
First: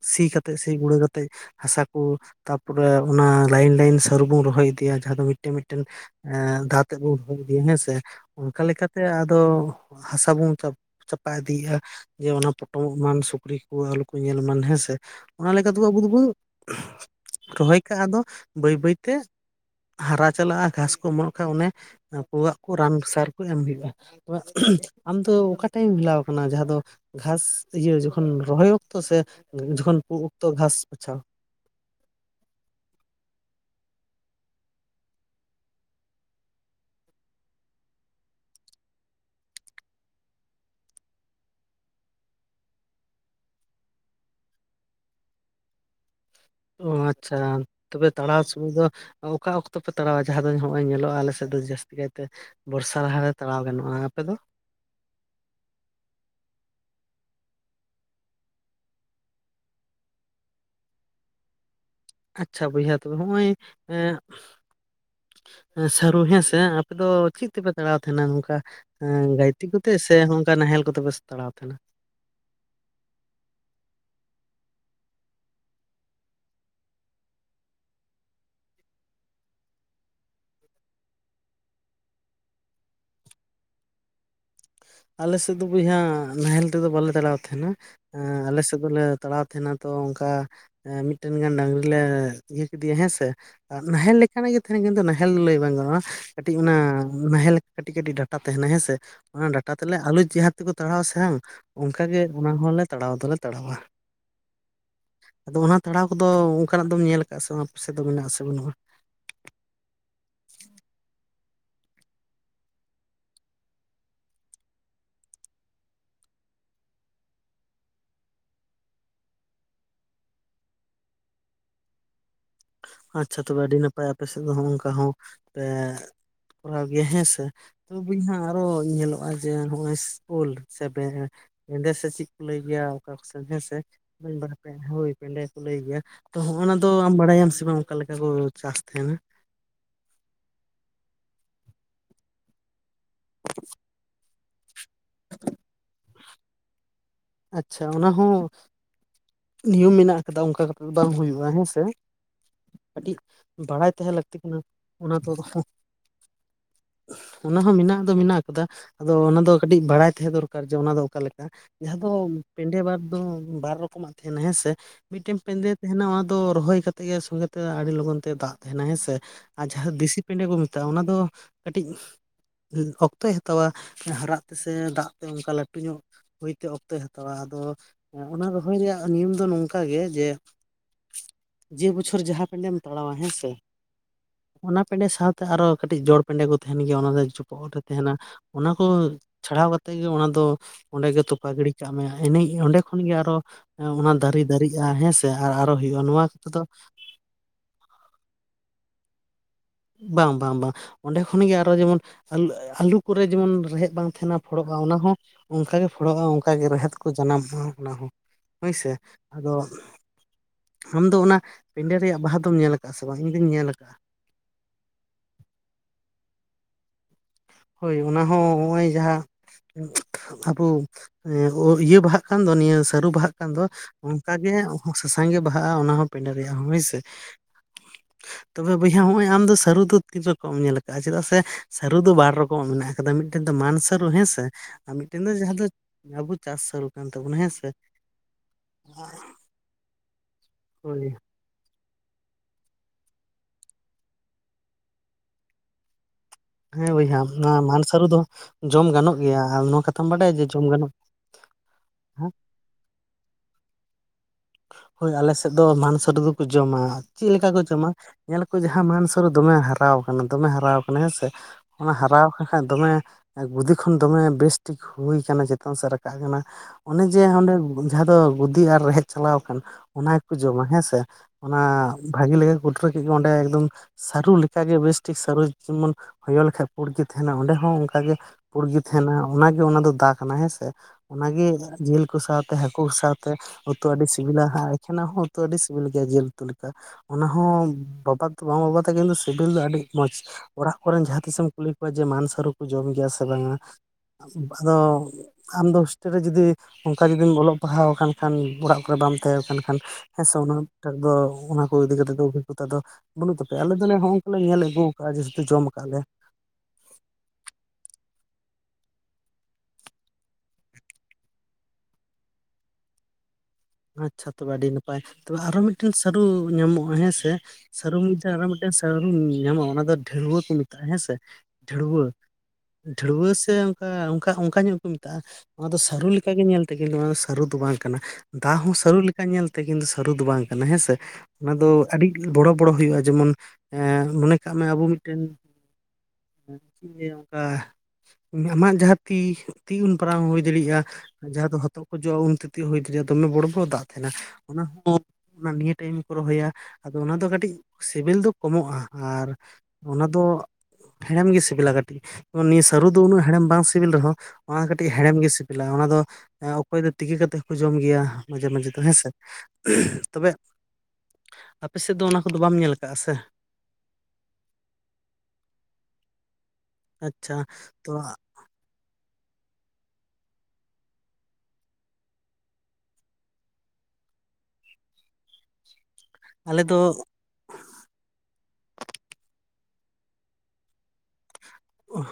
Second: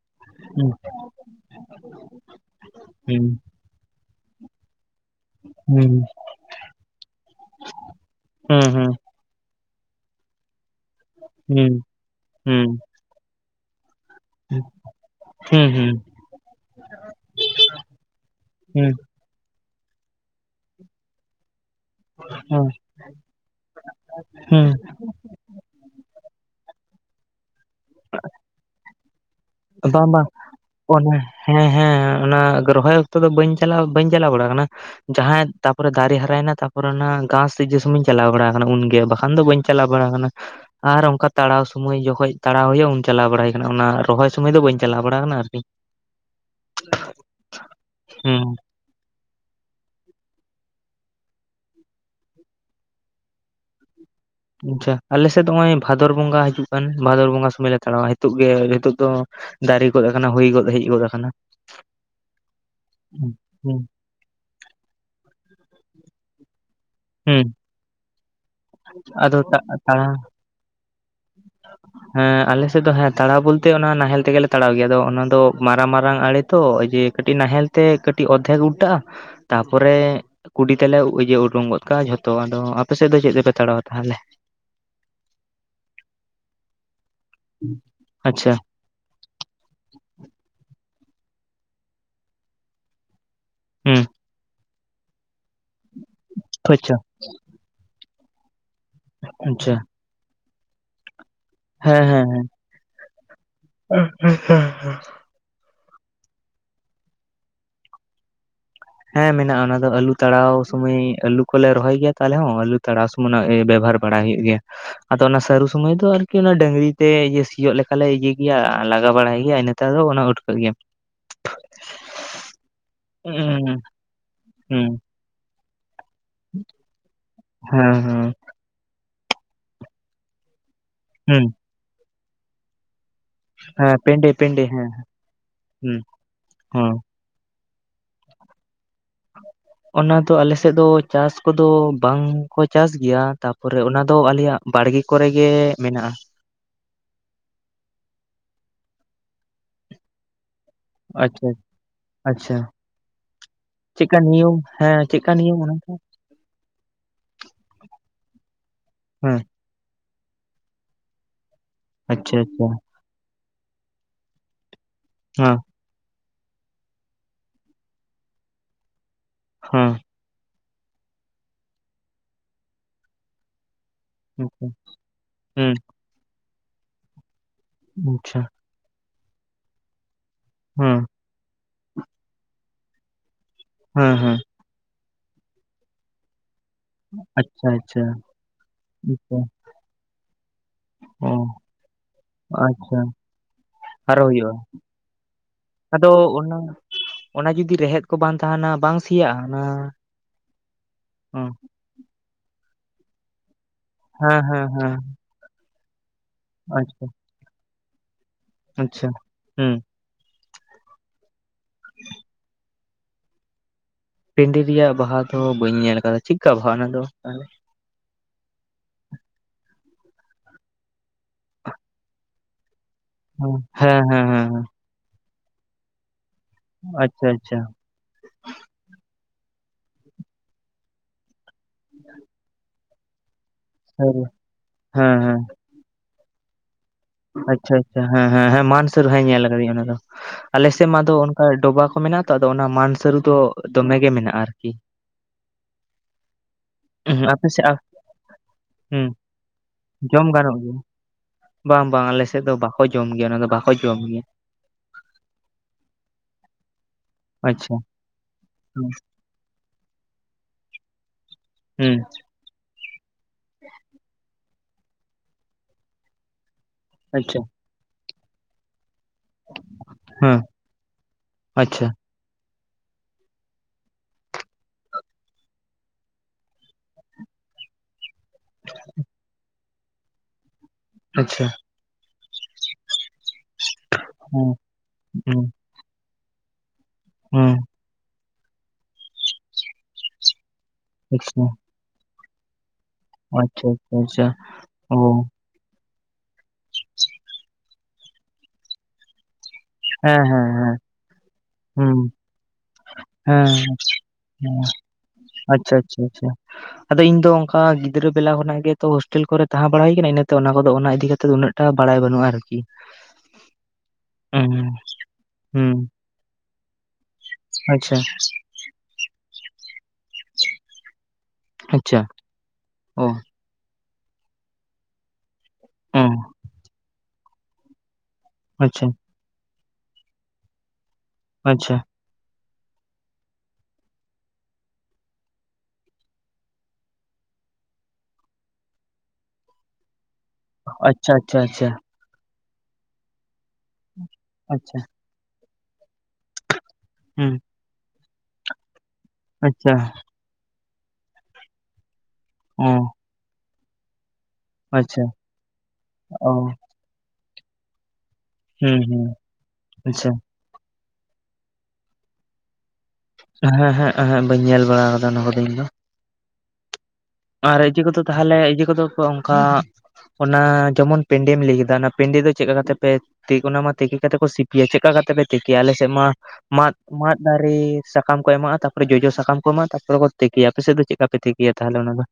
ᱥᱤ ᱠᱟᱛᱮᱜ ᱥᱤ ᱜᱩᱲᱟᱹ ᱠᱟᱛᱮ ᱛᱮ ᱦᱟᱥᱟ ᱠᱚ ᱛᱟᱯᱚᱨᱮ ᱦᱩᱸ ᱚᱱᱟ ᱞᱟᱭᱤᱱ ᱞᱟᱭᱤᱱ ᱥᱟᱹᱨᱩ ᱵᱚᱱ ᱨᱚᱦᱚᱭ ᱤᱫᱤᱭᱟ ᱡᱟᱦᱟᱸ ᱫᱚ ᱢᱤᱫᱴᱮᱱ ᱢᱤᱫᱴᱮᱱ ᱦᱩᱸ ᱫᱟ ᱛᱮᱵᱚᱱ ᱨᱚᱦᱚᱭ ᱤᱫᱭᱟ ᱦᱮᱸᱥᱮ ᱚᱱᱠᱟ ᱦᱩᱸ ᱞᱮᱠᱟ ᱛᱮ ᱟᱫᱚ ᱦᱟᱥᱟ ᱵᱚᱱ ᱪᱟᱯᱟ ᱤᱫᱤᱭᱮᱫᱼᱟ ᱦᱩᱸ ᱡᱮ ᱦᱩᱸ ᱚᱱᱟ ᱦᱩᱸ ᱯᱚᱴᱚᱢᱚᱜ ᱮᱢᱟᱱ ᱥᱩᱠᱨᱤ ᱠᱚ ᱟᱞᱚ ᱠᱚ ᱧᱮᱞ ᱢᱟᱟᱱ ᱦᱮᱸᱥᱮ ᱚᱱᱟ ᱞᱮᱠᱟᱛᱮ ᱦᱩᱸ ᱟᱵᱚ ᱫᱚᱵᱚ ᱨᱚᱦᱚᱭ ᱠᱟᱜ ᱟᱫᱚ ᱵᱟᱹᱭ ᱦᱩᱸ ᱵᱟᱹᱭᱛᱮ ᱦᱟᱨᱟ ᱪᱟᱞᱟᱜᱼᱟ ᱜᱷᱟᱸᱥ ᱠᱚ ᱚᱢᱚᱱ ᱠᱷᱟᱡ ᱚᱱᱮ ᱯᱳᱣᱟᱜ ᱦᱩᱸ ᱠᱚ ᱨᱟᱱ ᱥᱟᱨ ᱠᱚ ᱮᱢ ᱦᱩᱭᱩᱜᱼᱟ᱾ ᱦᱩᱸ ᱟᱢ ᱫᱚ ᱚᱠᱟ ᱴᱟᱭᱤᱢ ᱵᱷᱮᱞᱟᱣ ᱟᱠᱟᱱᱟ ᱡᱟᱦᱟᱸ ᱫᱚ ᱜᱷᱟᱥ ᱤᱭᱟᱹ ᱡᱚᱠᱷᱚᱱ ᱨᱚᱦᱚᱭ ᱚᱠᱛᱚ ᱥᱮ ᱡᱚᱠᱷᱚᱱ ᱵᱟᱝ ᱯᱳ ᱵᱟᱝ ᱚᱠᱛᱚ ᱜᱷᱟᱥ ᱚᱱᱟ ᱵᱟᱪᱷᱟᱣ᱾ ᱦᱮᱸ ᱦᱮᱸ ᱚᱱᱟ ᱨᱚᱦᱚᱭ ᱚᱠᱛᱚ ᱫᱚ ᱵᱟᱹᱧ ᱪᱟᱞᱟᱣ ᱵᱟᱹᱧ ᱪᱟᱞᱟᱣ ᱵᱟᱲᱟ ᱟᱠᱟᱱᱟ ᱾ ᱡᱟᱦᱟᱸᱭ ᱛᱟᱯᱚᱨᱮ ᱫᱟᱨᱮ ᱦᱟᱨᱟᱭᱮᱱᱟ ᱛᱟᱯᱚᱨᱮ ᱚᱱᱟ ᱜᱷᱟᱸᱥ ᱡᱮ [unintelligible] ᱪᱟᱞᱟᱣ ᱵᱟᱲᱟ ᱟᱠᱟᱱᱟ᱾ ᱩᱱᱜᱮ ᱵᱟᱠᱷᱟᱱ ᱫᱚ ᱵᱟᱹᱧ ᱪᱟᱞᱟᱣ ᱵᱟᱲᱟ ᱟᱠᱟᱱᱟ ᱾ ᱟᱨ ᱚᱱᱠᱟ ᱛᱟᱲᱟᱣ ᱥᱩᱢᱟᱹᱭ ᱡᱚᱠᱷᱚᱱ ᱛᱟᱲᱟᱣ ᱦᱩᱭᱩᱜᱼᱟ ᱩᱱ ᱪᱟᱞᱟᱣ ᱵᱟᱲᱟᱭ ᱟᱠᱟᱱᱟ ᱚᱱᱟ‌ ᱨᱚᱦᱚᱭ ᱥᱚᱢᱚᱭ ᱫᱚ ᱵᱟᱹᱧ ᱪᱟᱞᱟᱣ ᱵᱟᱲᱟ ᱟᱠᱟᱱᱟ ᱟᱹᱨᱠᱤ ᱾ ᱚ ᱟᱪᱪᱷᱟ, ᱛᱚᱵᱮ ᱦᱩᱸ ᱛᱟᱲᱟᱣ ᱥᱚᱢᱚᱭ ᱫᱚ ᱚᱠᱟ ᱚᱠᱛᱚ ᱯᱮ ᱛᱟᱲᱟᱣᱟ, ᱡᱟᱦᱟᱸ ᱫᱚ ᱱᱚᱜᱼᱚᱭ ᱧᱮᱞᱚᱜᱼᱟ ᱟᱞᱮ ᱥᱮᱫ ᱫᱚ ᱡᱟᱹᱥᱛᱤ ᱠᱟᱭᱛᱮ ᱵᱚᱨᱥᱟ ᱞᱟᱦᱟᱨᱮ ᱛᱟᱲᱟᱣ ᱜᱟᱱᱚᱜᱼᱟ ᱾ ᱟᱯᱮ ᱫᱚ ᱟᱪᱪᱷᱟ ᱟᱞᱮᱥᱮᱫ ᱱᱚᱜᱼᱚᱭ ᱵᱷᱟᱫᱚᱨ ᱵᱚᱸᱜᱟ ᱦᱤᱡᱩᱜ ᱠᱟᱱ ᱵᱷᱟᱫᱚᱨ ᱵᱚᱸᱜᱟ ᱥᱚᱢᱚᱭ ᱞᱮ ᱛᱟᱲᱟᱣᱟ᱾ ᱱᱤᱛᱚᱜ ᱜᱮ ᱱᱤᱛᱚᱜ ᱫᱚ ᱫᱟᱨᱮᱹ ᱜᱚᱫ ᱟᱠᱟᱱᱟ ᱦᱩᱭ ᱜᱚᱫ ᱦᱮᱡ ᱜᱚᱫ ᱟᱠᱟᱱᱟ ᱾ ᱟᱪᱪᱷᱟ ᱵᱚᱭᱦᱟ ᱛᱚᱵᱮ ᱦᱚᱸᱜᱼᱚᱭ, ᱥᱟᱹᱨᱩ ᱦᱮᱸ ᱥᱮ ᱟᱯᱮ ᱫᱚ ᱦᱩᱸ ᱪᱮᱫ ᱛᱮᱯᱮ ᱛᱟᱲᱟᱣ ᱛᱟᱦᱮᱸᱱᱟ ᱱᱚᱝᱠᱟ ᱟᱫᱚ ᱜᱟᱹᱭᱛᱤ ᱠᱚᱛᱮ ᱛᱟᱲᱟ ᱥᱮ ᱱᱚᱝᱠᱟ ᱱᱟᱦᱮᱞ ᱠᱚᱛᱮᱯᱮ ᱛᱟᱲᱟᱣ ᱛᱟᱦᱮᱸᱱᱟ᱾ ᱦᱮᱸ ᱟᱞᱮᱥᱮᱫ ᱫᱚ ᱦᱮᱸ ᱛᱟᱲᱟᱣ ᱵᱚᱞᱛᱮ ᱚᱱᱟ ᱱᱟᱦᱮᱞ ᱛᱮᱜᱮᱞᱮ ᱛᱟᱲᱟᱣ ᱜᱮᱭᱟ ᱟᱫᱚ ᱚᱱᱟ ᱫᱚ ᱢᱟᱨᱟᱝ ᱢᱟᱨᱟᱝ ᱟᱲᱮ ᱛᱚ᱾ ᱠᱟᱹᱴᱤᱡ ᱱᱟᱦᱮᱞ ᱛᱮ ᱠᱟᱹᱴᱤᱡ ᱚᱨᱫᱷᱮᱠ ᱩᱞᱴᱟᱹᱜᱼᱟ ᱛᱟᱯᱚᱨᱮ ᱠᱩᱰᱤ ᱛᱮᱞᱮ ᱤᱭᱟᱹ ᱩᱰᱩᱝ ᱜᱚᱫ ᱠᱟᱜᱼᱟ ᱡᱷᱚᱛᱚ, ᱟᱫᱚ ᱟᱯᱮ ᱥᱮᱫ ᱫᱚ ᱪᱮᱫ ᱛᱮᱯᱮ ᱛᱟᱲᱟᱣᱟ ᱛᱟᱦᱚᱞᱮ ᱟᱞᱮ ᱥᱮᱫ ᱫᱚ ᱵᱚᱭᱦᱟ ᱱᱟᱦᱮᱞ ᱛᱮᱫᱚ ᱵᱟᱞᱮ ᱛᱟᱲᱟᱣ ᱛᱟᱦᱮᱱᱟ ᱾ ᱟᱪᱪᱷᱟ ᱟᱞᱮ ᱥᱮᱫ ᱫᱚᱞᱮ ᱛᱟᱲᱟᱣ ᱛᱟᱦᱮᱸᱱᱟ ᱛᱚ ᱚᱱᱠᱟ ᱢᱤᱫᱴᱮᱱ ᱜᱟᱱ ᱰᱟᱝᱨᱤ ᱞᱮ ᱤᱭᱟᱹ ᱠᱮᱫᱮᱭᱟ ᱦᱮᱸᱥᱮ, ᱦᱩᱸ ᱱᱟᱦᱮᱞ ᱞᱮᱠᱟᱱᱟᱜ ᱜᱮ ᱛᱟᱦᱮᱱᱟ ᱠᱤᱱᱛᱩ ᱱᱟᱦᱮᱞ ᱫᱚ ᱞᱟᱹᱭ ᱵᱟᱝ ᱜᱟᱱᱚᱜᱼᱟ, ᱠᱟᱹᱴᱤᱡ ᱚᱱᱟ ᱟᱪᱪᱷᱟ ᱱᱟᱦᱮᱞ ᱞᱮᱠᱟ ᱠᱟᱹᱴᱤᱡ ᱠᱟᱹᱴᱤᱡ ᱰᱟᱴᱟ ᱛᱟᱦᱮᱱᱟ ᱦᱮᱸᱥᱮ ᱚᱱᱟ ᱰᱟᱴᱟ ᱟᱪᱪᱷᱟ ᱛᱮᱞᱮ ᱟᱞᱩ ᱡᱮᱞᱮᱠᱟ ᱛᱮᱠᱚ ᱛᱟᱲᱟᱲ ᱟ ᱥᱮ ᱵᱟᱝ, ᱚᱱᱠᱟ ᱦᱮᱸ ᱜᱮ ᱦᱮᱸ ᱚᱱᱟ ᱦᱚᱸᱞᱮ ᱛᱟᱲᱟᱣ ᱫᱚᱞᱮ ᱛᱟᱲᱟᱣᱟ᱾ [unintelligible] ᱟᱫᱚ ᱚᱱᱟ ᱛᱟᱲᱟᱣ ᱠᱚᱫᱚ ᱚᱱᱠᱟᱱᱟᱜ ᱫᱚᱢ ᱧᱮᱞ ᱟᱠᱟᱫᱼᱟ ᱥᱮ ᱚᱱᱟ ᱟᱯᱮᱥᱮᱫ ᱫᱚ ᱢᱮᱱᱟᱜ ᱟᱥᱮ ᱵᱟᱹᱱᱩᱜᱼᱟ᱾ ᱦᱮᱸ ᱢᱮᱱᱟᱜᱼᱟ ᱚᱱᱟ ᱫᱚ ᱟᱞᱩ ᱛᱟᱲᱟᱣ ᱥᱩᱢᱟᱹᱭ ᱟᱞᱩ ᱠᱚᱞᱮ ᱨᱚᱦᱚᱭ ᱜᱮᱭᱟ ᱛᱚ ᱟᱞᱮ ᱦᱚᱸ ᱟᱞᱩ ᱛᱟᱲᱟᱣ ᱥᱚᱢᱚᱭ ᱵᱮᱵᱚᱦᱟᱨ ᱵᱟᱲᱟᱭ ᱦᱩᱭᱩᱜ ᱜᱮᱭᱟ᱾ ᱟᱫᱚ ᱚᱱᱟ ᱥᱟᱹᱨᱩ ᱥᱚᱢᱚᱭ ᱫᱚ ᱟᱹᱨᱠᱤ ᱚᱱᱟ ᱰᱟᱝᱨᱤ ᱛᱮ ᱥᱤᱭᱳᱚᱜ ᱞᱮᱠᱟᱞᱮ ᱤᱭᱟᱹ ᱜᱮᱭᱟ ᱞᱟᱜᱟᱣ ᱵᱟᱲᱟᱭ ᱜᱮᱭᱟ ᱤᱱᱟ ᱛᱮᱦᱚᱸ ᱚᱱᱟ ᱩᱴᱠᱟᱹᱜ ᱜᱮᱭᱟ᱾ ᱟᱪᱪᱷᱟ ᱛᱚᱵᱮ ᱟᱹᱰᱤ ᱦᱩᱸ ᱱᱟᱯᱟᱭ ᱟᱯᱮ ᱥᱮᱫ ᱫᱚ ᱱᱚᱜᱼᱚᱭ ᱱᱚᱝᱠᱟ ᱦᱩᱸ ᱦᱚᱸ ᱯᱮ ᱠᱚᱨᱟᱣ ᱜᱮᱭᱟ ᱦᱮᱸᱥᱮ, ᱦᱮᱸ ᱛᱚᱵᱮ ᱦᱮᱸ ᱠᱷᱟᱱ ᱟᱨᱦᱚᱸ ᱧᱮᱞᱚᱜᱼᱟ ᱡᱮ ᱱᱚᱜᱼᱚᱭ [unintelligible] ᱾ ᱥᱮ ᱦᱩᱸ ᱯᱮᱸᱰᱮ ᱥᱮ ᱪᱮᱫ ᱠᱚ ᱞᱟᱹᱭ ᱜᱮᱭᱟ ᱦᱮᱸᱥᱮ ᱦᱮᱸ ᱯᱮᱸᱰᱮ ᱦᱮᱸ ᱯᱮᱸᱰᱮ ᱠᱚ ᱞᱟᱹᱭ ᱜᱮᱭᱟ ᱦᱩᱸ ᱛᱚᱜ ᱚᱱᱟ ᱫᱚ ᱦᱮᱸ ᱟᱢ ᱵᱟᱲᱟᱭᱟᱢ ᱚᱱᱠᱟ ᱞᱮᱠᱟ ᱠᱚ ᱪᱟᱥ ᱛᱟᱦᱮᱱᱟ᱾ ᱚᱱᱟ ᱫᱚ ᱟᱞᱮᱥᱮᱫ ᱫᱚ ᱪᱟᱥ ᱠᱚᱫᱚ ᱵᱟᱝᱠᱚ ᱪᱟᱥ ᱜᱮᱭᱟ ᱛᱟᱯᱚᱨᱮ ᱚᱱᱟ ᱫᱚ ᱟᱞᱮᱭᱟᱜ ᱵᱟᱲᱜᱮᱹ ᱠᱚᱨᱮᱜ ᱜᱮ ᱢᱮᱱᱟᱜᱼᱟ ᱾ [unintelligible] ᱟᱪᱪᱷᱟ ᱚᱱᱟ ᱦᱚᱸ ᱱᱤᱭᱚᱢ ᱢᱮᱱᱟᱜ ᱟᱠᱟᱫᱟ ᱚᱱᱠᱟ ᱠᱟᱛᱮ ᱫᱚ ᱵᱟᱝ ᱦᱩᱭᱩᱜᱼᱟ ᱟᱪᱪᱷᱟ ᱦᱮᱸᱥᱮ? ᱟᱪᱪᱷᱟ ᱠᱟᱹᱴᱤᱡ ᱵᱟᱲᱟᱭ ᱛᱟᱦᱮᱸ ᱪᱮᱫᱠᱟ ᱞᱟᱹᱠᱛᱤ ᱱᱤᱭᱚᱢ ᱠᱟᱱᱟ ᱦᱮᱸ ᱚᱱᱟ ᱫᱚ ᱪᱮᱫᱠᱟ ᱾ ᱱᱤᱭᱚᱢ ᱚᱱᱟ ᱫᱚ ᱚᱱᱟ ᱦᱚᱸ ᱢᱮᱱᱟᱜ ᱫᱚ ᱢᱮᱱᱟᱜ ᱟᱠᱟᱫᱟ ᱟᱫᱚ ᱦᱮᱸ ᱚᱱᱟ ᱫᱚ ᱠᱟᱹᱴᱤᱡ ᱵᱟᱲᱟᱭ ᱛᱟᱦᱮᱸ ᱫᱚᱨᱠᱟᱨ ᱡᱮ ᱚᱱᱟ ᱫᱚ ᱚᱠᱟ ᱞᱮᱠᱟ ᱡᱟᱦᱟᱸ ᱫᱚ ᱟᱪᱪᱷᱟ ᱯᱮᱸᱰᱮ ᱟᱪᱪᱷᱟ ᱵᱟᱛ ᱫᱚ ᱵᱟᱨ ᱨᱚᱠᱚᱢᱟᱜ ᱛᱟᱦᱮᱱᱟ ᱦᱮᱸᱥᱮ, ᱢᱤᱫᱴᱮᱱ ᱯᱮᱸᱰᱮ ᱫᱚ ᱛᱟᱦᱮᱱᱟ ᱚᱱᱟ ᱫᱚ ᱨᱚᱦᱚᱭ ᱠᱟᱛᱮᱜ ᱜᱮ ᱥᱚᱸᱜᱮᱛᱮ ᱟᱹᱰᱤ ᱞᱚᱜᱚᱱ ᱛᱮ ᱫᱟᱜ ᱛᱟᱦᱮᱱᱟ ᱦᱮᱸᱥᱮ ᱾ᱟᱨ ᱦᱮᱸ ᱡᱟᱦᱟᱸ ᱫᱤᱥᱤ ᱯᱮᱸᱰᱮ ᱠᱚ ᱢᱮᱛᱟᱜᱼᱟ ᱚᱱᱟ ᱫᱚ ᱠᱟᱹᱴᱤᱡ ᱚᱠᱛᱚ ᱚᱠᱛᱚᱭ ᱦᱟᱛᱟᱣᱟ ᱦᱟᱨᱟᱜ ᱦᱮᱸ ᱛᱮᱥᱮ ᱫᱟᱜ ᱛᱮ ᱚᱱᱠᱟ ᱦᱩᱸ ᱞᱟᱹᱴᱩ ᱧᱚᱜ ᱾ ᱛᱮ ᱚᱠᱛᱚᱭ ᱦᱟᱛᱟᱣᱟ ᱟᱫᱚ ᱮᱸ ᱟᱪᱪᱷᱟ ᱚᱱᱟ ᱨᱚᱦᱚᱭ ᱨᱮᱭᱟᱜ ᱱᱤᱭᱚᱢ ᱫᱚ ᱱᱚᱝᱠᱟ ᱜᱮ ᱡᱮ ᱦᱩᱸ᱾ ᱡᱮ ᱵᱚᱪᱷᱚᱨ ᱡᱟᱦᱟᱸ ᱯᱮᱸᱰᱮᱢ ᱛᱟᱲᱟᱣᱟ, ᱦᱮᱸ ᱥᱮ? ᱦᱮᱸ ᱦᱮᱸ᱾ ᱚᱱᱟ ᱯᱮᱸᱰᱮ ᱥᱟᱶᱛᱮ ᱟᱨᱚ ᱠᱟᱹᱴᱤᱡ ᱡᱚᱲ ᱯᱮᱸᱰᱮ ᱠᱚ ᱛᱟᱦᱮᱱ ᱜᱮᱭᱟ ᱚᱱᱟᱨᱮ ᱡᱚᱯᱚᱜ ᱟᱪᱪᱷᱟ ᱨᱮ ᱟᱪᱪᱷᱟ ᱛᱟᱦᱮᱱᱟ ᱚᱱᱟ ᱠᱚ ᱟᱪᱪᱷᱟ ᱪᱷᱟᱲᱟᱣ ᱠᱟᱛᱮᱫ ᱜᱮ ᱚᱱᱟ ᱫᱚ ᱚᱸᱰᱮᱜᱮ ᱚ ᱛᱚᱯᱟ ᱜᱤᱲᱤ ᱠᱟᱜ ᱢᱮ, ᱮᱱᱮ ᱚᱸᱰᱮ ᱟᱪᱪᱷᱟ ᱠᱷᱚᱱᱜᱮ ᱟᱨᱚ ᱚᱱᱟ ᱟᱨᱚ ᱫᱟᱨᱮ ᱦᱩᱭᱩᱜᱼᱟ ᱫᱟᱨᱮᱜᱼᱟ ᱦᱮᱸ ᱥᱮ ᱟᱨ ᱟᱨᱚ ᱦᱩᱭᱩᱜᱼᱟ ᱟᱫᱚ ᱱᱚᱣᱟ ᱠᱟᱛᱮ ᱚᱱᱟ ᱫᱚ ᱚᱱᱟ ᱡᱩᱫᱤ ᱨᱮᱦᱮᱫ ᱠᱚ ᱵᱟᱝ ᱛᱟᱦᱮᱱᱟ ᱵᱟᱝ ᱥᱮᱭᱟᱜᱼᱟ ᱚᱱᱟ? ᱵᱟᱝ ᱵᱟᱝ ᱵᱟᱝ ᱚᱸᱰᱮ ᱚ, ᱠᱷᱚᱱᱜᱮ ᱟᱨᱚ ᱡᱮᱢᱚᱱ ᱟᱞᱩ ᱟᱞᱩ ᱠᱚᱨᱮ ᱡᱮᱢᱚᱱ ᱨᱮᱦᱮᱫ ᱵᱟᱝ ᱛᱟᱦᱮᱱᱟ ᱦᱮᱸ ᱦᱮᱸ ᱯᱷᱚᱲᱚᱜᱼᱟ ᱦᱮᱸ ᱚᱱᱟ ᱦᱚᱸ ᱚᱱᱠᱟᱜᱮ ᱯᱷᱚᱲᱚᱜᱼᱟ ᱚᱱᱠᱟᱜᱮ ᱨᱮᱦᱮᱫ ᱠᱚ ᱟᱪᱪᱷᱟ ᱡᱟᱱᱟᱢᱚᱜᱼᱟ ᱚᱱᱟ ᱦᱚᱸ, ᱦᱳᱭ ᱥᱮ, ᱟᱪᱪᱷᱟ ᱟᱫᱚ ᱦᱩᱸ ᱟᱢ ᱫᱚ ᱚᱱᱟ ᱯᱮᱸᱰᱮ ᱨᱮᱭᱟᱜ ᱵᱟᱦᱟ ᱫᱚᱢ ᱧᱮᱞ ᱟᱠᱟᱜᱼᱟ ᱥᱮ ᱵᱟᱝ? ᱤᱧ ᱫᱩᱧ ᱧᱮᱞ ᱟᱠᱟᱜᱼᱟ᱾ ᱯᱮᱸᱰᱮ ᱨᱮᱭᱟᱜ ᱵᱟᱦᱟ ᱫᱚ ᱵᱟᱹᱧ ᱧᱮᱞ ᱟᱠᱟᱫᱟ᱾ ᱪᱮᱫᱠᱟ ᱵᱟᱦᱟᱜᱼᱟ ᱚᱱᱟ ᱫᱚ ᱛᱟᱦᱚᱞᱮ? ᱦᱳᱭ ᱚᱱᱟ ᱦᱚᱸ ᱦᱚᱸᱜᱼᱚᱭ ᱡᱟᱦᱟᱸ ᱩᱸ ᱟᱵᱚ ᱮᱸ ᱚ ᱤᱭᱟᱹ ᱵᱟᱦᱟᱜ ᱠᱟᱱ ᱫᱚ ᱱᱤᱭᱟᱹ ᱥᱟᱹᱨᱩ ᱵᱟᱦᱟᱜ ᱠᱟᱱ ᱦᱮᱸ ᱫᱚ, ᱦᱮᱸ ᱦᱮᱸ ᱚᱱᱠᱟ ᱜᱮ ᱦᱮᱸ, ᱥᱟᱥᱟᱝ ᱜᱮ ᱵᱟᱦᱟᱜᱼᱟ ᱚᱱᱟ ᱦᱚᱸ ᱯᱮᱸᱱᱰ ᱨᱮᱭᱟᱜ ᱦᱚᱸ, ᱦᱳᱭ ᱥᱮ᱾ ᱟᱪᱪᱷᱟ ᱟᱪᱪᱷᱟ ᱛᱚᱵᱮ ᱵᱚᱭᱦᱟ ᱦᱚᱸᱜᱼᱚᱭ ᱟᱢᱫᱚ ᱥᱟᱹᱨᱩ ᱫᱚ ᱛᱤᱱ ᱨᱚᱠᱚᱢᱟᱜ ᱮᱢ ᱧᱮᱞ ᱠᱟᱜᱼᱟ? ᱪᱮᱫᱟᱜ ᱥᱮ ᱥᱟᱹᱨᱩ ᱫᱚ ᱵᱟᱨ ᱨᱚᱠᱚᱢᱟᱜ ᱢᱮᱱᱟᱜ ᱟᱠᱟᱫᱟ᱾ ᱢᱤᱫ ᱴᱮᱱ ᱫᱚ ᱢᱟᱱ ᱥᱟᱹᱨᱩ, ᱥᱟᱹᱨᱤ ᱦᱮᱸ ᱥᱮ, ᱟᱨ ᱦᱮᱸ ᱢᱤᱫᱴᱮᱱ ᱫᱚ ᱦᱮᱸ ᱡᱟᱦᱟᱸ ᱫᱚ ᱟᱵᱚ ᱪᱟᱥ ᱥᱟᱹᱨᱩ᱾ ᱠᱟᱱ ᱛᱟᱵᱚᱱᱟ ᱦᱮᱸ ᱥᱮ ᱟᱪᱪᱷᱟ ᱟᱪᱪᱷᱟ ᱦᱮᱸ ᱦᱮᱸ ᱦᱮᱸ ᱢᱟᱱ ᱥᱟᱹᱨᱩ ᱦᱮᱸ ᱧᱮᱞ ᱠᱟᱫᱟᱹᱧ ᱚᱱᱟ ᱫᱚ ᱟᱞᱮ ᱥᱮᱫ ᱢᱟ ᱦᱳᱭ ᱫᱚ ᱚᱱ ᱮ ᱰᱚᱵᱟ ᱠᱚ ᱢᱮᱱᱟᱜ-ᱟ ᱛᱚ ᱟᱫᱚ ᱚᱱᱟ ᱢᱟᱱ ᱥᱟᱹᱨᱩ ᱫᱚ ᱫᱚᱢᱮ ᱜᱮ ᱢᱮᱱᱟᱜᱼᱟ ᱟᱨᱠᱤ᱾ [inaudible] ᱦᱮᱸ ᱵᱚᱭᱦᱟ ᱩᱸᱦᱩᱸ, ᱟᱯᱮ ᱚᱱᱟ ᱥᱮᱫ ᱟ ᱢᱟᱱ ᱥᱟᱹᱨᱩ ᱫᱚ ᱡᱚᱢ ᱦᱩᱸ ᱜᱟᱱᱚᱜ ᱜᱮᱭᱟ᱾ ᱱᱚᱣᱟ ᱠᱟᱛᱷᱟᱢ ᱵᱟᱰᱟᱭᱟ ᱡᱮ ᱜᱟᱱᱚᱜ ᱡᱚᱢ ᱜᱮᱭᱟ ᱜᱟᱱᱚᱜᱼᱟ? ᱵᱟᱝ ᱵᱟᱝ ᱟᱞᱮ ᱥᱮᱫ ᱫᱚ ᱵᱟᱠᱚ ᱡᱚᱢ ᱜᱮᱭᱟ ᱚᱱᱟ ᱫᱚ ᱵᱟᱠᱚ ᱡᱚᱢ ᱜᱮᱭᱟ᱾ ᱦᱳᱭ ᱟᱞᱮ ᱥᱮᱫ ᱫᱚ ᱢᱟᱱ ᱥᱟᱹᱨᱩ ᱫᱚ ᱠᱚ ᱡᱚᱢᱟ, ᱪᱮᱫ ᱞᱮᱠᱟ ᱠᱚ ᱟᱪᱪᱷᱟ ᱡᱚᱢᱟ? ᱧᱮᱞ ᱟᱠᱚ ᱡᱟᱦᱟᱸ ᱦᱩᱸ ᱟᱪᱪᱷᱟ ᱢᱟᱱ ᱥᱟ ᱨᱩ ᱫᱚᱢᱮ ᱦᱟᱨᱟᱣ ᱟᱠᱟᱱᱟ ᱫᱚᱢᱮ ᱦᱟᱨᱟᱣ ᱟᱠᱟᱱᱟ ᱦᱮᱸᱥᱮ, ᱚᱱᱟ ᱦᱟᱨᱟᱣ ᱟᱠᱟᱱ ᱠᱷᱟᱡ ᱫᱚᱢᱮ ᱜᱩᱫᱤ ᱠᱷᱚᱱ ᱫᱚᱢᱮ ᱵᱮᱥ ᱴᱷᱤᱠ ᱦᱩᱭ ᱟᱠᱟᱱᱟ ᱪᱮᱛᱟᱱ ᱥᱮᱫ ᱨᱟᱠᱟᱵ ᱟᱠᱟᱱᱟ ᱚᱱᱮ ᱡᱮ ᱚᱸᱰᱮ ᱡᱟᱦᱟᱸ ᱫᱚ ᱜᱩᱫᱤ ᱟᱨ ᱨᱮᱦᱮᱫ ᱪᱟᱞᱟᱣ ᱟᱠᱟᱱ ᱚᱱᱟ ᱜᱮᱠᱚ ᱡᱚᱢᱟ ᱦᱮᱸ ᱥᱮ, ᱚᱱᱟ ᱟᱪᱪᱷᱟ ᱵᱷᱟᱜᱮ ᱞᱮᱠᱟ ᱠᱚ ᱠᱩᱴᱨᱟᱹ ᱠᱮᱫ ᱜᱮ ᱚᱸᱰᱮ ᱮᱠᱫᱚᱢ ᱥᱟᱹᱨᱩ ᱞᱮᱠᱟᱜᱮ ᱵᱮᱥ ᱴᱷᱤᱠ ᱥᱟᱹᱨᱩ ᱡᱮᱢᱚᱱ ᱦᱚᱭᱚ ᱞᱮᱠᱷᱟᱡ ᱯᱩᱰ ᱜᱮ ᱛᱟᱦᱮᱱᱟ ᱚᱸᱰᱮ ᱦᱚᱸ ᱚᱱᱠᱟᱜᱮ ᱯᱩᱲ ᱜᱮ ᱛᱟᱦᱮᱱᱟ ᱚᱱᱟ ᱜᱮ ᱚᱱᱟ ᱫᱚ ᱫᱟ ᱠᱟᱱᱟ, ᱦᱮᱸᱥᱮ, ᱚᱱᱟᱜᱮ ᱟᱪᱪᱷᱟ ᱡᱮᱞ ᱠᱚ ᱥᱟᱶᱛᱮ ᱦᱟᱹᱠᱩ ᱠᱚ ᱥᱟᱶ ᱛᱮ ᱩᱛᱩ ᱟᱹᱰᱤ ᱦᱮᱸ ᱥᱤᱵᱤᱞᱟ ᱦᱟᱸᱜ, ᱮᱠᱷᱮᱱᱟᱜ ᱦᱚᱸ ᱩᱛᱩ ᱦᱩᱸ ᱟᱹᱰᱤ ᱥᱤᱵᱤᱞ ᱜᱮᱭᱟ ᱡᱮᱞ ᱩᱛᱩ ᱞᱮᱠᱟ᱾ ᱚᱱᱟ ᱦᱮᱸ ᱦᱚᱸ ᱵᱟᱵᱟᱛᱽ ᱛᱚ ᱵᱟᱝ ᱵᱟᱵᱟᱛᱟ ᱠᱤᱱᱛᱩ ᱥᱤᱵᱤᱞ ᱫᱚ ᱟᱹᱰᱤ ᱢᱚᱸᱡᱽ, ᱚᱲᱟᱜ ᱠᱚᱨᱮᱱ ᱡᱟᱦᱟᱸ ᱟᱪᱪᱷᱟ ᱛᱤᱥᱮᱢ ᱠᱩᱞᱤ ᱠᱚᱣᱟ ᱡᱮ ᱢᱟᱱ ᱥᱟᱹᱨᱩ ᱠᱚ ᱡᱚᱢ ᱜᱮᱭᱟ ᱥᱮ ᱵᱟᱝᱟ, ᱟᱪᱪᱷᱟ ᱟᱪᱪᱷᱟ ᱟᱪᱪᱷᱟ ᱟᱫᱚ ᱚ ᱟᱢ ᱫᱚ ᱦᱳᱥᱴᱮᱞ ᱨᱮ ᱡᱩᱫᱤ ᱚᱝᱠᱟ ᱡᱩᱫᱤᱢ ᱚᱞᱚᱜ ᱯᱟᱲᱦᱟᱣ ᱟᱠᱟᱱ ᱠᱷᱟᱱ ᱚᱲᱟᱜ ᱠᱚᱨᱮ ᱵᱟᱢ ᱛᱟᱦᱮᱸᱣ ᱟᱠᱟᱱ ᱠᱷᱟᱱ ᱦᱮᱸ ᱥᱮ ᱚᱱᱟᱴᱟᱜ ᱫᱚ ᱚᱱᱟ ᱠᱚ ᱤᱫᱤ ᱦᱩᱸ ᱠᱟᱛᱮᱜ ᱫᱚ ᱚᱵᱷᱤᱜᱚᱛᱟ ᱫᱚ ᱵᱟᱹᱱᱩᱜ ᱦᱮᱸ ᱛᱟᱯᱮᱭᱟ, ᱟᱞᱮ ᱫᱚᱞᱮ ᱦᱚᱸᱜ-ᱚᱝᱠᱟ ᱞᱮ ᱧᱮᱞ ᱟᱹᱜᱩ ᱠᱟᱜᱼᱟ ᱡᱮᱦᱮᱛᱩ ᱡᱚᱢ ᱟᱪᱪᱷᱟ ᱠᱟᱜ-ᱟ ᱞᱮ᱾ ᱟᱪᱪᱷᱟ ᱟᱪᱪᱷᱟ ᱟᱫᱚ ᱤᱧ ᱫᱚ ᱚᱝᱠᱟ ᱜᱤᱫᱽᱨᱟᱹ ᱵᱮᱞᱟ ᱠᱷᱚᱱᱟᱜ ᱜᱮ ᱛᱚ ᱦᱳᱥᱴᱮᱞ ᱠᱚᱨᱮ ᱛᱟᱦᱮᱸ ᱵᱟᱲᱟ ᱦᱩᱭ ᱠᱟᱱᱟ, ᱤᱱᱟᱹ ᱛᱮ ᱚᱱᱟ ᱠᱚᱫᱚ ᱚᱱᱟ ᱤᱫᱤ ᱠᱟᱛᱮ ᱫᱚ ᱩᱱᱟᱹᱜ ᱴᱟ ᱵᱟᱲᱟᱭ ᱵᱟᱹᱱᱩᱜᱼᱟ ᱟᱨᱠᱤ᱾ ᱟᱪᱪᱷᱟ ᱛᱚᱵᱮ ᱟᱹᱰᱤ ᱦᱩᱸ ᱱᱟᱯᱟᱭ, ᱛᱚᱵᱮ ᱟᱨᱚ ᱦᱩᱸ ᱢᱮᱜᱴᱮᱱ ᱥᱟᱹᱨᱩ ᱧᱟᱢᱚᱜᱼᱟ ᱦᱮᱸ ᱥᱮ, ᱥᱟᱹᱨᱩ ᱟᱪᱪᱷᱟ ᱢᱤᱫ ᱡᱟᱭᱜᱟ ᱨᱮ ᱢᱤᱫ ᱴᱮᱱ ᱥᱟᱹᱨᱩ ᱧᱟᱢᱚᱜᱼᱟ ᱚᱱᱟ ᱫᱚ ᱰᱷᱟᱹᱨᱣᱟ ᱠᱚ ᱢᱮᱛᱟᱜᱼᱟ ᱦᱮᱸ ᱥᱮ, ᱟᱪᱪᱷᱟ ᱴᱷᱟᱹᱲᱣᱟᱹ ᱚ ᱴᱷᱟᱹᱲᱣᱟᱹ ᱥᱮ ᱛᱮ ᱚᱝᱠᱟ ᱚᱝᱠᱟ ᱚᱝᱠᱟ ᱧᱚᱜ ᱠᱚ ᱢᱮᱛᱟᱜᱼᱟ ᱚᱱᱟ ᱫᱚ ᱚ ᱥᱟᱹᱨᱩ ᱞᱮᱠᱟᱜᱮ ᱧᱮᱞᱛᱮ ᱠᱤᱱᱛᱩ ᱚᱱᱟ ᱫᱚ ᱥᱟᱹᱨᱩ ᱫᱚ ᱵᱟᱝ ᱠᱟᱱᱟ᱾ ᱫᱟ ᱦᱚᱸ ᱟᱪᱪᱷᱟ ᱥᱟᱹᱨᱩ ᱞᱮᱠᱟ ᱧᱮᱞᱛᱮ ᱠᱤᱱᱛᱩ ᱥᱟᱹᱨᱩ ᱫᱚ ᱵᱟᱝ ᱠᱟᱱᱟ ᱦᱮᱸ ᱥᱮ, ᱚᱱᱟ ᱫᱚ ᱟᱪᱪᱷᱟ ᱟᱹᱰᱤ ᱵᱚᱲᱚ ᱵᱚᱲᱚ ᱦᱩᱭᱩᱜᱼᱟ ᱡᱮᱢᱚᱱ ᱮᱸ ᱢᱚᱱᱮ ᱠᱟᱜ ᱢᱮ ᱟᱵᱚ ᱢᱤᱫᱴᱮᱱ ᱡᱮ ᱚᱝᱠᱟ ᱟᱢᱟᱜ ᱡᱟᱦᱟᱸ ᱛᱤ ᱛᱤ ᱩᱱ ᱯᱟᱨᱟᱝ ᱦᱩᱭ ᱫᱟᱲᱤᱭᱜᱼᱟ ᱟᱪᱪᱷᱟ ᱟᱪᱪᱷᱟ ᱡᱟᱦᱟᱸ ᱫᱚ ᱟᱪᱪᱷᱟ ᱦᱟᱛᱚ ᱠᱚ ᱡᱚᱜᱼᱟ ᱩᱱᱛᱤᱛᱤᱡ ᱦᱩᱭ ᱫᱟᱲᱮᱭᱟᱜᱼᱟ ᱫᱚᱢᱮ ᱵᱚᱲᱚ ᱵᱚᱲᱚ ᱫᱟᱜ ᱛᱟᱦᱮᱱᱟ ᱚᱱᱟ ᱟᱪᱪᱷᱟ ᱦᱚᱸ ᱱᱤᱭᱟᱹ ᱴᱟᱭᱤᱢ ᱜᱮ ᱠᱚ ᱨᱚᱦᱚᱭᱟ᱾ ᱟᱫᱚ ᱚᱱᱟ ᱫᱚ ᱦᱩᱸ ᱠᱟᱹᱴᱤᱡ ᱥᱮᱵᱮᱞ ᱫᱚ ᱠᱚᱢᱚᱜᱼᱟ ᱟᱨ ᱟᱪᱪᱷᱟ ᱚᱱᱟ ᱫᱚ᱾ ᱦᱮᱲᱮᱢ ᱜᱮ ᱥᱮᱵᱮᱞᱟ ᱠᱟᱹᱴᱤᱡ ᱱᱤᱭᱟᱹ ᱥᱟᱹᱨᱩ ᱚ ᱫᱚ ᱩᱱᱟᱹᱜ ᱦᱮᱲᱮᱢ ᱵᱟᱝ ᱥᱮᱵᱮᱞ ᱨᱮᱦᱚᱸ᱾ ᱚᱱᱟ ᱠᱟᱹᱴᱤᱜ ᱟᱪᱪᱷᱟ ᱦᱮᱲᱮᱢ ᱜᱮ ᱥᱮᱵᱮᱞᱟ ᱚᱱᱟ ᱫᱚ ᱚ ᱚᱠᱚᱭ ᱫᱚ ᱛᱮᱠᱮ ᱠᱟᱛᱮᱜ ᱦᱚᱸᱠᱚ ᱡᱚᱢ ᱜᱮᱭᱟ᱾ ᱢᱟᱡᱮ ᱢᱟᱡᱮ ᱫᱚ ᱦᱩᱸ ᱦᱮᱸᱥᱮ ᱦᱩᱸ ᱟᱪᱪᱷᱟ ᱛᱚᱵᱮ ᱟᱯᱮᱥᱮᱫ ᱫᱚ ᱚᱱᱟ ᱠᱚᱫᱚ ᱵᱟᱢ ᱧᱮᱞ ᱟᱠᱟᱜᱼᱟ ᱥᱮ? ᱦᱮᱸ ᱦᱮᱸ ᱮᱦᱮᱸᱜ ᱵᱟᱹᱧ ᱧᱮᱞ ᱵᱟᱲᱟᱣ ᱠᱟᱫᱟ ᱚᱱᱟ ᱠᱚᱫᱚ ᱤᱧ ᱫᱚ᱾ ᱟᱪᱪᱷᱟ ᱟᱨ ᱤᱡᱮ ᱛᱚ ᱠᱚᱫᱚ ᱛᱟᱦᱚᱞᱮ ᱤᱭᱟᱹ ᱠᱚᱫᱚ ᱠᱚ ᱚᱝᱠᱟ ᱚᱱᱟ ᱡᱮᱢᱚᱱ ᱯᱤᱰᱤᱢ ᱞᱟᱹᱭ ᱠᱮᱫᱟ ᱚᱱᱟ ᱯᱤᱰᱤ ᱫᱚ ᱪᱮᱫ ᱠᱟᱛᱮᱯᱮ ᱛᱤᱠ ᱚᱱᱟ ᱢᱟ ᱛᱮᱠᱮ ᱠᱟᱛᱮᱜ ᱠᱚ ᱥᱤᱯᱤᱭᱟ ᱪᱮᱜᱠᱟ ᱠᱟᱛᱮ ᱯᱮ ᱛᱮᱠᱮᱭᱟ ᱟᱞᱮᱥᱮᱜ ᱢᱟ ᱟᱞᱮ ᱢᱟᱫ ᱫᱚ ᱢᱟᱫ ᱫᱟᱨᱮ ᱥᱟᱠᱟᱢ ᱠᱚ ᱮᱢᱟᱜᱼᱟ ᱛᱟᱯᱚᱨᱮ ᱡᱚᱡᱚ ᱥᱟᱠᱟᱢ ᱠᱚ ᱮᱢᱟᱜᱼᱟ ᱛᱟᱯᱚᱨᱮ ᱠᱚ ᱛᱮᱠᱮᱭᱟ, ᱟᱯᱮᱥᱮᱜ ᱫᱚ ᱪᱮᱜᱠᱟ ᱯᱮ ᱛᱮᱠᱮᱭᱟ ᱛᱟᱦᱚᱞᱮ ᱚᱱᱟ ᱫᱚ?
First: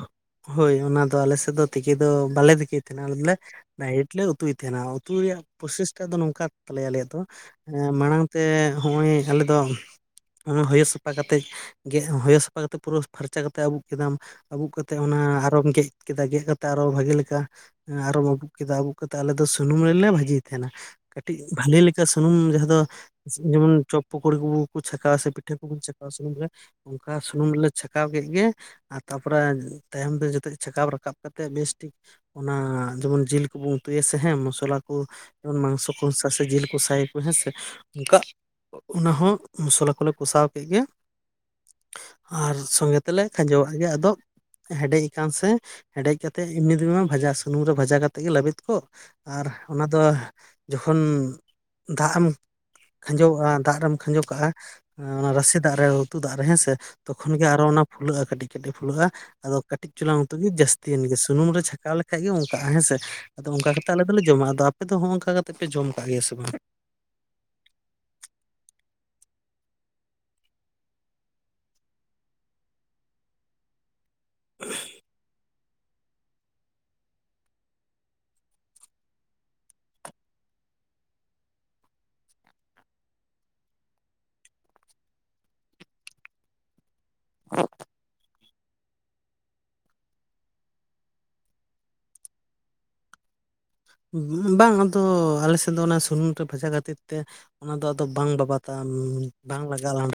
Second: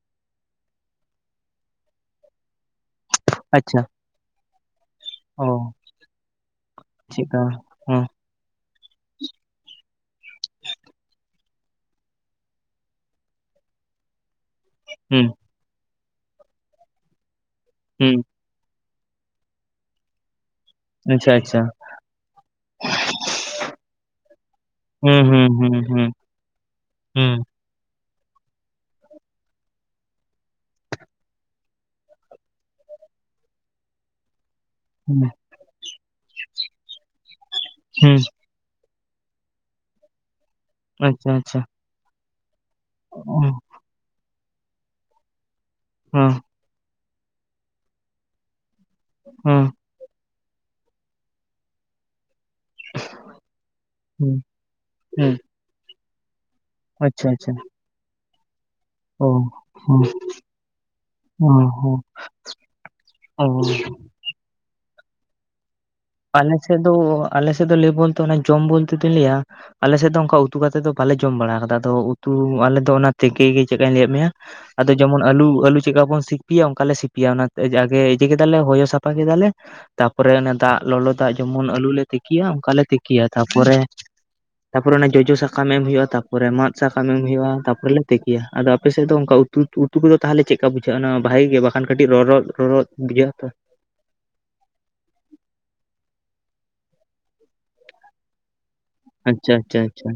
ᱦᱳᱭ ᱚᱱᱟ ᱫᱚ ᱟᱞᱮᱥᱮᱜ ᱫᱚ ᱛᱮᱠᱮ ᱫᱚ ᱵᱟᱞᱮ ᱛᱤᱠᱤᱭ ᱛᱟᱦᱮᱱᱟ ᱟᱞᱮ ᱫᱚᱞᱮ ᱟᱪᱪᱷᱟ ᱰᱟᱭᱨᱮᱴ ᱞᱮ ᱩᱛᱩᱭ ᱛᱟᱦᱮᱱᱟ ᱩᱛᱩ ᱨᱮᱭᱟᱜ ᱚ ᱯᱚᱥᱮᱥᱴᱟᱜ ᱫᱚ ᱱᱚᱝᱠᱟ ᱛᱟᱞᱮᱭᱟ ᱟᱞᱮ ᱫᱚ ᱪᱮᱫᱠᱟ ᱮᱸ ᱦᱚᱸ ᱢᱟᱲᱟᱝ ᱛᱮ ᱦᱚᱸᱜᱼᱚᱭ ᱟᱞᱮ ᱫᱚ ᱚᱱᱟ ᱦᱚᱭᱚ ᱥᱟᱯᱷᱟ ᱠᱟᱛᱮᱜ ᱜᱮᱜ ᱦᱚᱭᱚ ᱥᱟᱯᱷᱟ ᱠᱟᱛᱮᱜ ᱯᱩᱨᱟᱹ ᱯᱷᱟᱨᱪᱟ ᱠᱟᱛᱮᱜ ᱟᱹᱵᱩᱜ ᱠᱮᱫᱟᱢ᱾ ᱟᱵᱩᱠ ᱠᱟᱛᱮᱜ ᱚᱱᱟ ᱦᱩᱸ ᱟᱨᱚᱢ ᱜᱮᱜ ᱠᱮᱫᱟ ᱜᱮᱜ ᱠᱟᱛᱮᱜ ᱟᱨᱚ ᱵᱷᱟᱜᱮ ᱞᱮᱠᱟ ᱦᱩᱸ ᱟᱨᱚᱢ ᱟᱵᱩᱜ ᱠᱮᱫᱟ᱾ ᱠᱟᱛᱮᱜ ᱟᱞᱮ ᱫᱚ ᱥᱩᱱᱩᱢ ᱨᱮᱞᱮ ᱵᱷᱟᱹᱡᱤᱭ ᱛᱟᱦᱮᱱᱟ ᱟᱪᱪᱷᱟ ᱠᱟᱹᱴᱤᱡ ᱟᱪᱪᱷᱟ ᱵᱷᱟᱞᱮ ᱞᱮᱠᱟ ᱥᱩᱱᱩᱢ ᱡᱟᱦᱟᱸ ᱫᱚ ᱡᱮᱢᱚᱱ ᱪᱚᱯ ᱯᱚᱠᱚᱲᱤ ᱠᱚ ᱠᱚ ᱪᱷᱟᱠᱟᱣᱟ ᱦᱩᱸ ᱥᱮ ᱦᱩᱸ ᱯᱤᱴᱷᱟᱹ ᱦᱩᱸ ᱠᱚᱵᱚᱱ ᱦᱩᱸ ᱪᱷᱟᱠᱟᱣᱟ ᱥᱩᱱᱩᱢ ᱨᱮ ᱚᱝᱠᱟ ᱦᱩᱸ ᱥᱩᱱᱩᱢᱞᱮ ᱪᱷᱟᱸᱠᱟᱣ ᱠᱮᱜ ᱜᱮ ᱟᱨ ᱛᱟᱯᱚᱨᱮ ᱛᱟᱭᱚᱢ ᱛᱮ ᱡᱚᱛᱚᱡ ᱪᱷᱟᱠᱟᱣ ᱨᱟᱠᱟᱵ ᱠᱟᱛᱮᱜ ᱵᱮᱥᱴᱤᱠ᱾ ᱚᱱᱟ ᱡᱮᱢᱚᱱ ᱡᱮᱞ ᱠᱚᱵᱚᱱ ᱩᱛᱩᱭᱟᱥᱮ ᱦᱮᱸ ᱢᱚᱥᱚᱞᱟ ᱠᱚ ᱦᱩᱸ ᱡᱮᱢᱚᱱ ᱢᱟᱝᱥᱚ ᱠᱚᱥᱟ ᱥᱮ ᱡᱮᱞ ᱠᱚᱥᱟᱭᱟᱠᱚ ᱦᱮᱸᱥᱮ ᱚᱝᱠᱟ ᱦᱩᱸ ᱚᱱᱟ ᱦᱚᱸ ᱢᱚᱥᱞᱟ ᱠᱚᱞᱮ ᱠᱚᱥᱟᱣ ᱠᱮᱜ ᱜᱮ᱾ ᱟᱪᱪᱷᱟ ᱟᱪᱪᱷᱟ᱾ ᱟᱨ ᱥᱚᱸᱜᱮ ᱚ ᱛᱮᱞᱮ ᱠᱷᱟᱸᱡᱚᱣᱟᱜ ᱜᱮ ᱟᱫᱚ ᱦᱮᱰᱮᱡ ᱟᱠᱟᱱ ᱥᱮ ᱦᱮᱰᱮᱡ ᱦᱚᱸ ᱠᱟᱛᱮᱡ᱾ ᱮᱢᱱᱤ ᱫᱤᱱ ᱵᱷᱟᱡᱟ ᱥᱩᱱᱩᱢ ᱨᱮ ᱵᱷᱟᱡᱟ ᱠᱟᱛᱮᱜ ᱜᱮ ᱞᱟᱹᱵᱤᱫ ᱠᱚᱜ ᱟᱨ ᱦᱚᱸ ᱚᱱᱟ ᱫᱚ ᱡᱚᱠᱷᱚᱱ ᱫᱟᱜ ᱮᱢ ᱠᱷᱟᱸᱡᱚᱣᱚᱜᱼᱟ ᱫᱟᱜ ᱨᱮᱢ ᱠᱷᱟᱸᱡᱚ ᱦᱩᱸ ᱠᱟᱜᱼᱟ ᱚᱱᱟ ᱦᱩᱸ ᱨᱟᱥᱮ ᱫᱟᱜ ᱨᱮ ᱩᱛᱩ ᱫᱟᱜ ᱨᱮ ᱦᱮᱸᱥᱮ᱾ ᱟᱪᱪᱷᱟ ᱛᱚᱠᱷᱚᱱ ᱜᱮ ᱟᱪᱪᱷᱟ ᱟᱨᱚ ᱚᱱᱟ ᱯᱷᱩᱞᱟᱹᱜᱼᱟ ᱠᱟᱹᱴᱤᱡ᱾ ᱠᱟᱹᱴᱤᱡ ᱯᱷᱩᱞᱟᱹᱜᱼᱟ ᱚ ᱟᱫᱚ ᱠᱟᱹᱴᱤᱡ ᱦᱚᱸ ᱪᱚᱞᱟᱝ ᱩᱛᱩ ᱜᱤ ᱡᱟᱹᱥᱛᱤᱭᱮᱱ ᱜᱮ ᱚ ᱥᱩᱱᱩᱢ ᱨᱮ ᱦᱚᱸ ᱪᱷᱟᱠᱟᱣ ᱞᱮᱠᱷᱟᱡ ᱜᱮ ᱚᱝᱠᱟᱜᱼᱟ ᱦᱮᱸᱥᱮ᱾ ᱚ ᱟᱫᱚ ᱚᱱᱠᱟ ᱠᱟᱛᱮ ᱟᱞᱮ ᱫᱚᱞᱮ ᱡᱚᱢᱟ, ᱟᱫᱚ ᱟᱯᱮ ᱫᱚ ᱦᱚᱸᱜᱼᱚᱝᱠᱟ ᱠᱟᱛᱮᱜ ᱯᱮ ᱡᱚᱢ ᱠᱟᱜ ᱜᱮᱭᱟ ᱥᱮ ᱵᱟᱝ? ᱟᱫᱚ ᱟᱞᱮ ᱥᱮᱜ ᱫᱚ ᱞᱮᱭ ᱵᱚᱞᱛᱮ ᱚᱱᱟ ᱡᱚᱢ ᱵᱚᱞᱛᱮ ᱫᱩᱧ ᱞᱮᱭᱟ ᱟᱞᱮ ᱥᱮᱜ ᱫᱚ ᱚᱝᱠᱟ ᱩᱛᱩ ᱠᱟᱛᱮᱫ ᱫᱚ ᱵᱟᱞᱮ ᱡᱚᱢ ᱵᱟᱲᱟᱣ ᱠᱟᱫᱟ ᱟᱫᱚ ᱩᱛᱩ ᱟᱞᱮ ᱫᱚ ᱚᱱᱟ ᱛᱮᱠᱮ ᱜᱮ ᱪᱮᱫᱠᱟᱧ ᱞᱟᱹᱭᱟᱜ ᱢᱮᱭᱟ᱾ ᱟᱫᱚ ᱡᱮᱢᱚᱱ ᱟᱹᱞᱩ ᱟᱹᱞᱩ ᱪᱮᱜᱠᱟ ᱵᱚᱱ ᱥᱤᱯᱤᱭᱟ ᱚᱝᱠᱟ ᱞᱮ ᱥᱤᱯᱤᱭᱟ ᱚᱱᱟ ᱛᱮᱜ ᱡᱟᱜᱮ ᱤᱡᱟᱹ ᱠᱮᱫᱟᱞᱮ ᱦᱚᱭᱚ ᱥᱟᱯᱷᱟ ᱠᱮᱫᱟᱞᱮ᱾ ᱛᱟᱯᱚᱨᱮ ᱚᱱᱮ ᱫᱟᱜ ᱞᱚᱞᱚ ᱫᱟᱜ ᱡᱮᱢᱚᱱ ᱟᱹᱞᱩ ᱞᱮ ᱛᱤᱠᱤᱭᱟ ᱚᱝᱠᱟᱞᱮ ᱛᱤᱠᱤᱭᱟ ᱛᱟᱯᱚᱨᱮ᱾ ᱛᱟᱯᱚᱨᱮ ᱚᱱᱟ ᱡᱚᱡᱚ ᱥᱟᱠᱟᱢ ᱮᱢ ᱦᱩᱭᱩᱜᱼᱟ ᱛᱟᱯᱚᱨᱮ ᱢᱟᱫ ᱥᱟᱠᱟᱢ ᱮᱢ ᱦᱩᱭᱩᱜᱼᱟ ᱛᱟᱯᱚᱨᱮ ᱞᱮ ᱛᱤᱠᱤᱭᱟ ᱟᱫᱚ ᱟᱯᱮᱥᱮᱫ ᱫᱚ ᱚᱱᱠᱟ ᱩᱛᱩ ᱩᱛᱩ ᱠᱚᱫᱚ ᱛᱟᱦᱚᱞᱮ ᱪᱮᱫᱠᱟ ᱵᱩᱡᱷᱟᱹᱜᱼᱟ ᱚᱱᱟ ᱵᱷᱟᱜᱤ ᱜᱮ ᱵᱟᱠᱷᱟᱱ ᱠᱟᱹᱴᱤᱡ ᱨᱚᱨᱚᱫ ᱨᱚᱨᱚᱫ ᱵᱩᱡᱷᱟᱹᱜ ᱟ ᱛᱚ᱾ ᱵᱟᱝ ᱟᱫᱚ ᱟᱞᱮᱥᱮᱫ ᱫᱚ ᱚᱱᱟ ᱥᱩᱱᱩᱢ ᱨᱮ ᱵᱷᱟᱡᱟ ᱠᱷᱟᱹᱛᱤᱨ ᱛᱮ ᱚᱱᱟᱫᱚ ᱟᱫᱚ ᱵᱟᱝ ᱵᱟᱵᱟᱫ ᱛᱟᱢ ᱟᱪᱪᱷᱟ ᱵᱟᱝ ᱟᱪᱪᱷᱟ ᱞᱟᱜᱟᱜᱼᱟ᱾ ᱟᱪᱪᱷᱟ